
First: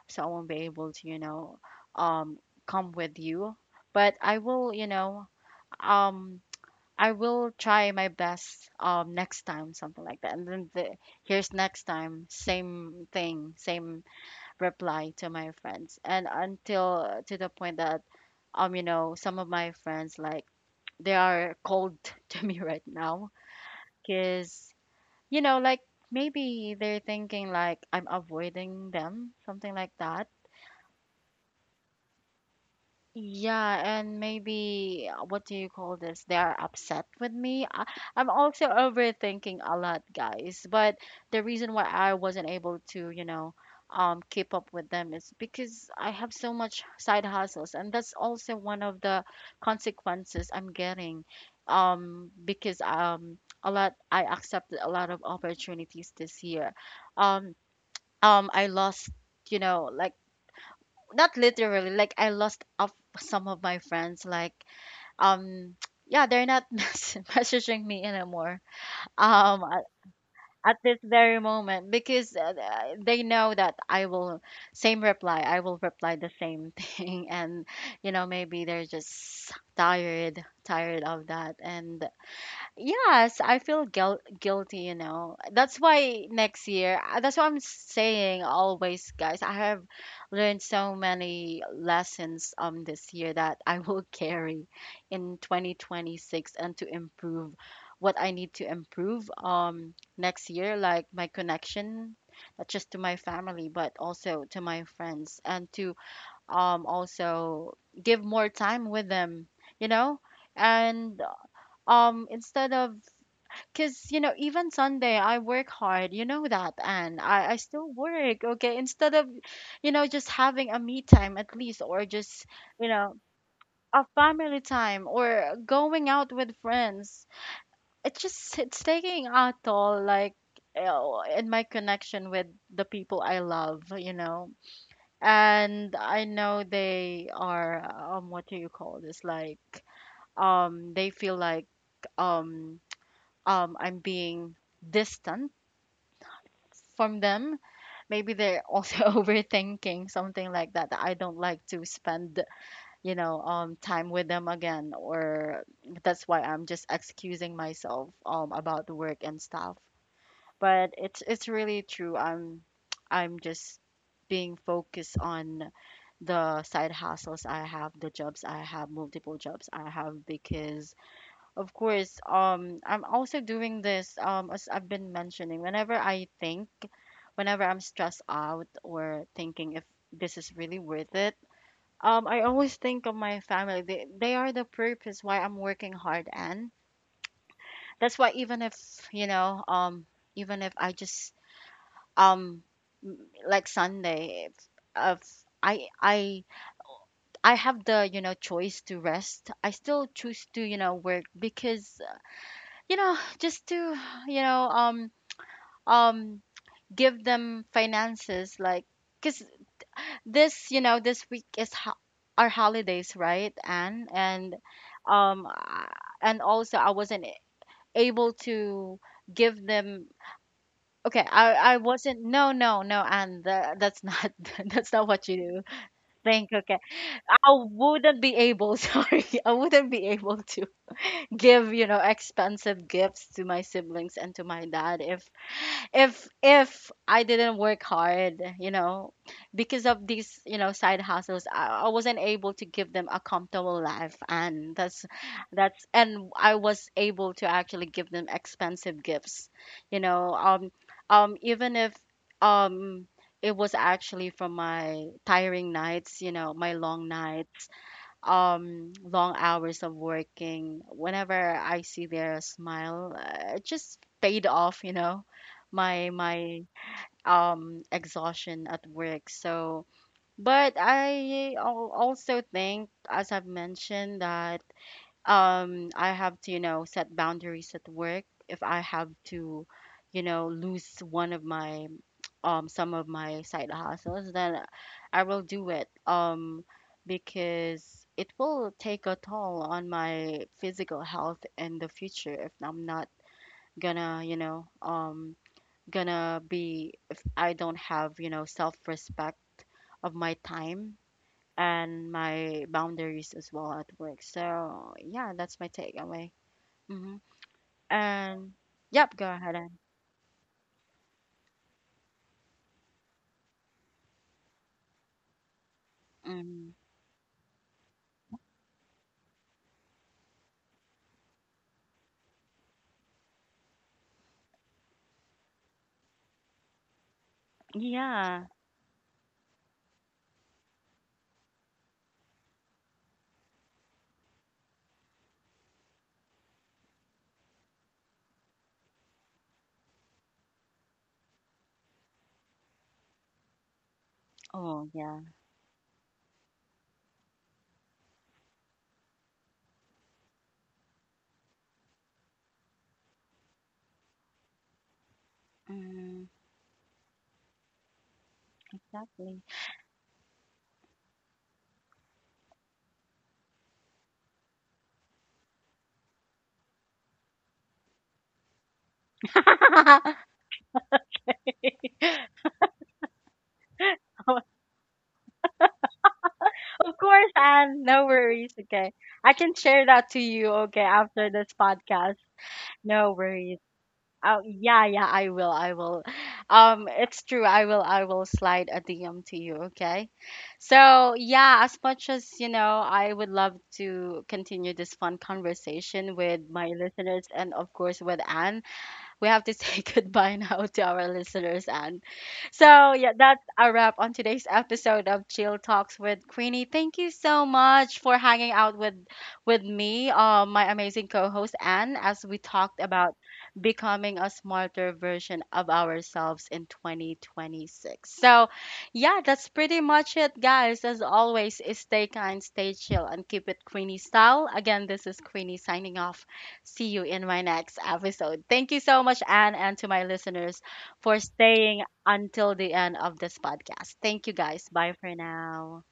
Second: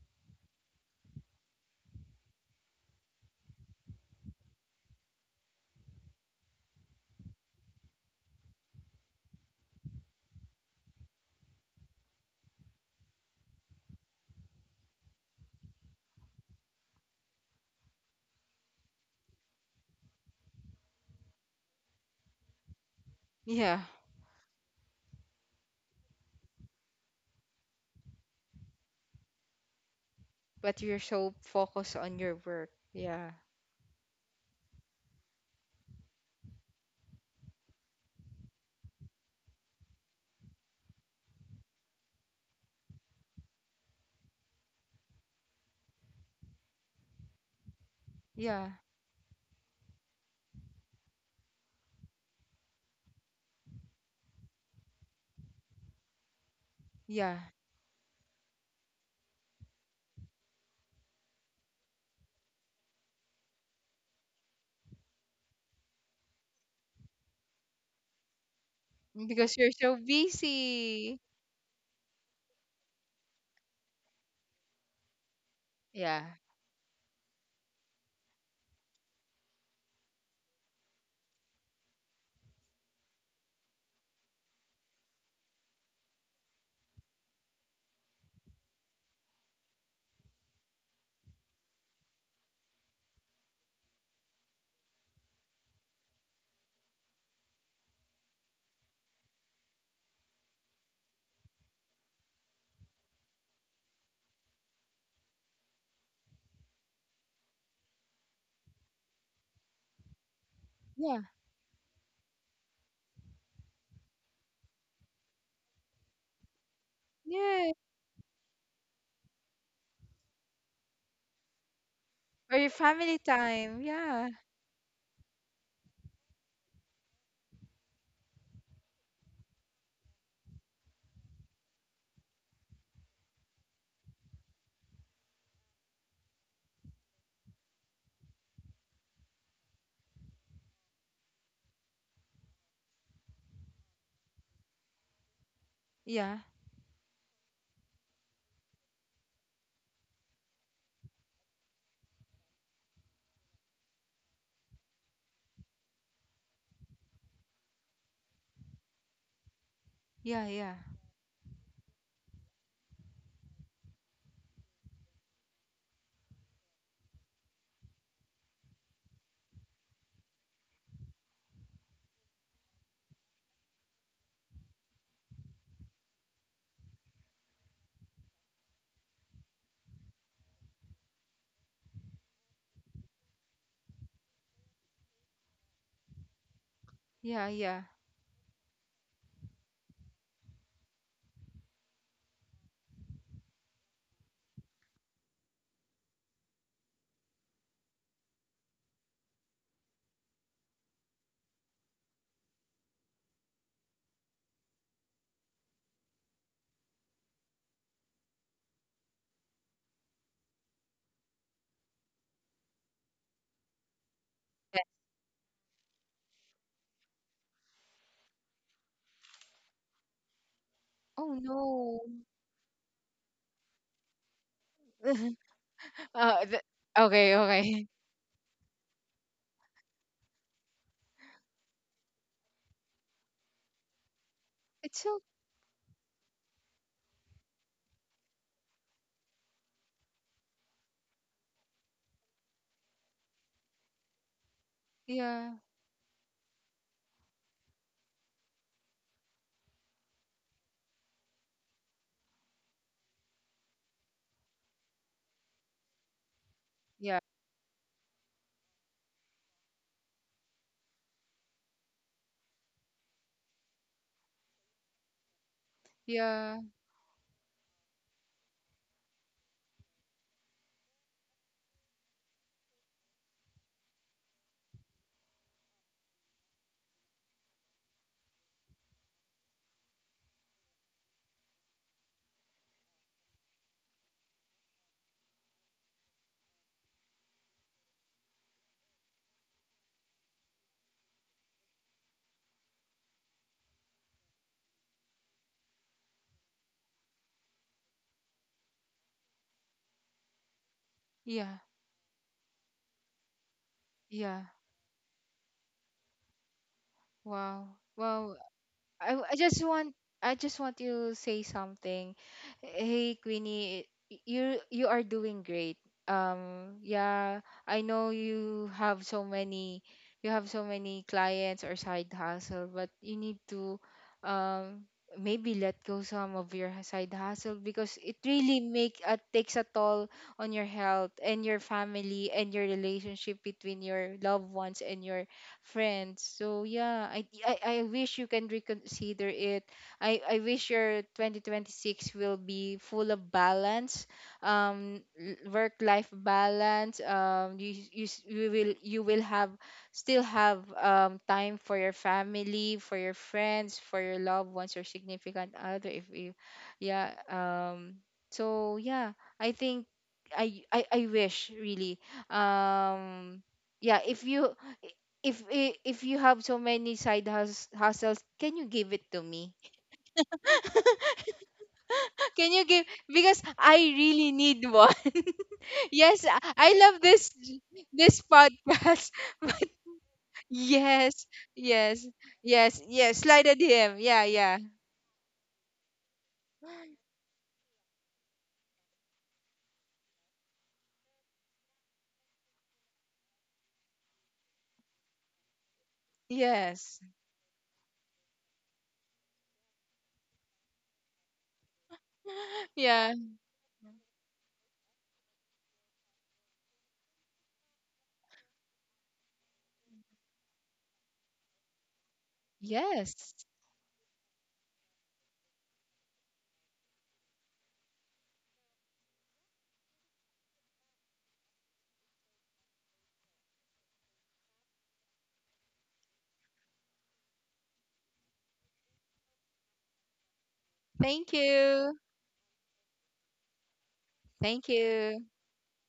S1: so I won't be able to, you know, um, come with you. But I will, you know, um, I will try my best um, next time, something like that. And then the, here's next time, same thing, same reply to my friends. And until to the point that, um, you know, some of my friends like they are cold to me right now,
S2: yeah.
S1: because, you know, like maybe they're thinking like I'm avoiding them, something like that.
S2: But you're so focused on your work. Yeah,
S1: Yeah, and maybe uh, what do you call this? They are upset with me. I, I'm also overthinking a lot, guys. But the reason why I wasn't able to, you know, um, keep up with them is because I have so much side hustles, and that's also
S2: yeah,
S1: one of the consequences I'm getting. Um, because um, a lot I accepted a lot of opportunities this year.
S2: yeah.
S1: Um, um, I lost, you know, like not literally, like I lost of some of my friends, like um yeah, they're not mess- messaging me anymore
S2: Because
S1: um
S2: you're
S1: at,
S2: so
S1: at this
S2: busy.
S1: very moment, because uh, they know that I will, same reply, I will reply
S2: Yeah,
S1: the same thing. And, you know, maybe they're just tired tired of that. And yes, I feel guil- guilty, you know. That's why next year, uh, that's what I'm saying always, guys. I have learned so many lessons um this year that I will carry in twenty twenty-six, and to improve what I need to improve um next year, like my connection, not just to my family, but also to my friends, and to um also give more time with them, you know? And
S2: yeah,
S1: um instead of, because, you know, even Sunday, I work hard. You know that, and I, I
S2: yeah.
S1: still work, okay? Instead of, you know, just having a me time at least, or just,
S2: Or your
S1: you know,
S2: family time.
S1: a
S2: Yeah,
S1: family time or going out with friends. It's just, it's taking a toll, like, you, in my connection with the people I love, you know? And I know they are, um, what do you call this? Like, um, they feel like, um, um, I'm being distant
S2: yeah,
S1: from them. Maybe they're also overthinking something like that, that I don't like to spend, you know, um time with them again, or that's why I'm just excusing myself um about the work and stuff.
S2: yeah, yeah,
S1: But it's it's really true. I'm i'm just being focused on the side hustles I have, the jobs I have, multiple jobs I have. Because of course, um, I'm also doing this, um, as I've been mentioning, whenever I think, whenever I'm stressed out or thinking if this is really worth it, um, I always think of my family. They, they are the purpose why I'm working hard. And
S2: yeah, yeah.
S1: that's why even if, you know, um, even if I just, um, m- like Sunday, if, if I, I, I have the, you know, choice to rest, I still choose to, you know, work, because, you know, just to, you know um um give them finances, like, because this, you know, this week is ho- our holidays, right? And and
S2: Yeah.
S1: um uh, and also, I wasn't able to give them. Okay,
S2: Oh,
S1: i i
S2: no.
S1: wasn't, no no no and the, that's not that's not what you do.
S2: Uh,
S1: Think,
S2: th-
S1: okay, I
S2: okay, okay.
S1: wouldn't be able, sorry, I wouldn't be able to give, you know, expensive gifts to my siblings and to my dad,
S2: It's so,
S1: if, if if I didn't work hard, you know, because of these, you know, side hustles. I, I wasn't able to give them a comfortable life, and that's
S2: yeah,
S1: that's and I was able to actually give them expensive gifts, you know, um, um, even if um. It was actually from my tiring nights, you know, my long
S2: yeah,
S1: nights um long hours of working. Whenever I see their smile, uh, it just paid off, you know, my my
S2: yeah,
S1: um exhaustion at work. So but I al- also think, as I've mentioned, that um I have to, you know, set boundaries at work. If I have to, you know, lose one of my um some of my side hustles, then I will do it. Um, because it will take a toll on my physical health in the future if I'm not gonna, you know, um gonna be if I don't have, you know, self-respect of my time
S2: yeah,
S1: and my boundaries as well at work.
S2: yeah.
S1: So yeah, that's my takeaway. Hmm.
S2: Wow. Wow.
S1: And yep,
S2: I,
S1: go
S2: I
S1: ahead.
S2: just
S1: And
S2: want, I just want to say something. Hey, Queenie, y- you, you are doing great.
S1: mm,
S2: Um, yeah, I know you have so many you have so many clients or side hustle, but you need to um maybe let go some of your side hustle, because it
S1: yeah.
S2: really make, uh, takes a toll on your health and your family and your relationship between your loved ones and your friends. So yeah, I I, I wish you can reconsider it. I, I wish your twenty twenty-six will be full of balance,
S1: Oh
S2: um,
S1: yeah.
S2: work life balance. Um, you, you s- you will, you will have still have um time for your family, for your friends, for your loved ones, your significant other. If
S1: Mm,
S2: you, yeah, um. So yeah,
S1: exactly.
S2: I think I I, I wish really um yeah, if you, if i- if you have so many side hus- hustles, can you give it to me? Can you give, because I really need one. Yes, I I
S1: Of
S2: love
S1: course,
S2: this
S1: and no
S2: this
S1: worries. Okay,
S2: podcast.
S1: I can share that to you. Okay,
S2: Yes,
S1: after this
S2: yes,
S1: podcast,
S2: yes,
S1: no
S2: yes. Slide a
S1: worries.
S2: D M. Yeah,
S1: Oh,
S2: yeah,
S1: yeah, yeah, I will, I will. Um, it's true. I will, I will slide a D M to you, okay? So, yeah, as much as, you know, I would love to continue this fun conversation with my
S2: yes,
S1: listeners and of course with Anne, we have to say goodbye now to our listeners. And so yeah,
S2: yeah,
S1: that's a wrap on today's episode of Chill Talks with Queenie. Thank you so much for hanging out with with me, uh, my amazing co-host Anne, as we talked about
S2: yes.
S1: becoming a smarter version of ourselves in twenty twenty-six. So yeah, that's pretty much it, guys. As always, stay kind, stay chill, and keep it Queenie style. Again, this is Queenie signing off. See you in my next episode. Thank you so much, Anne, and to my listeners for
S2: Thank
S1: staying
S2: you,
S1: until the end of this podcast. Thank you, guys.
S2: thank
S1: Bye for
S2: you.
S1: now.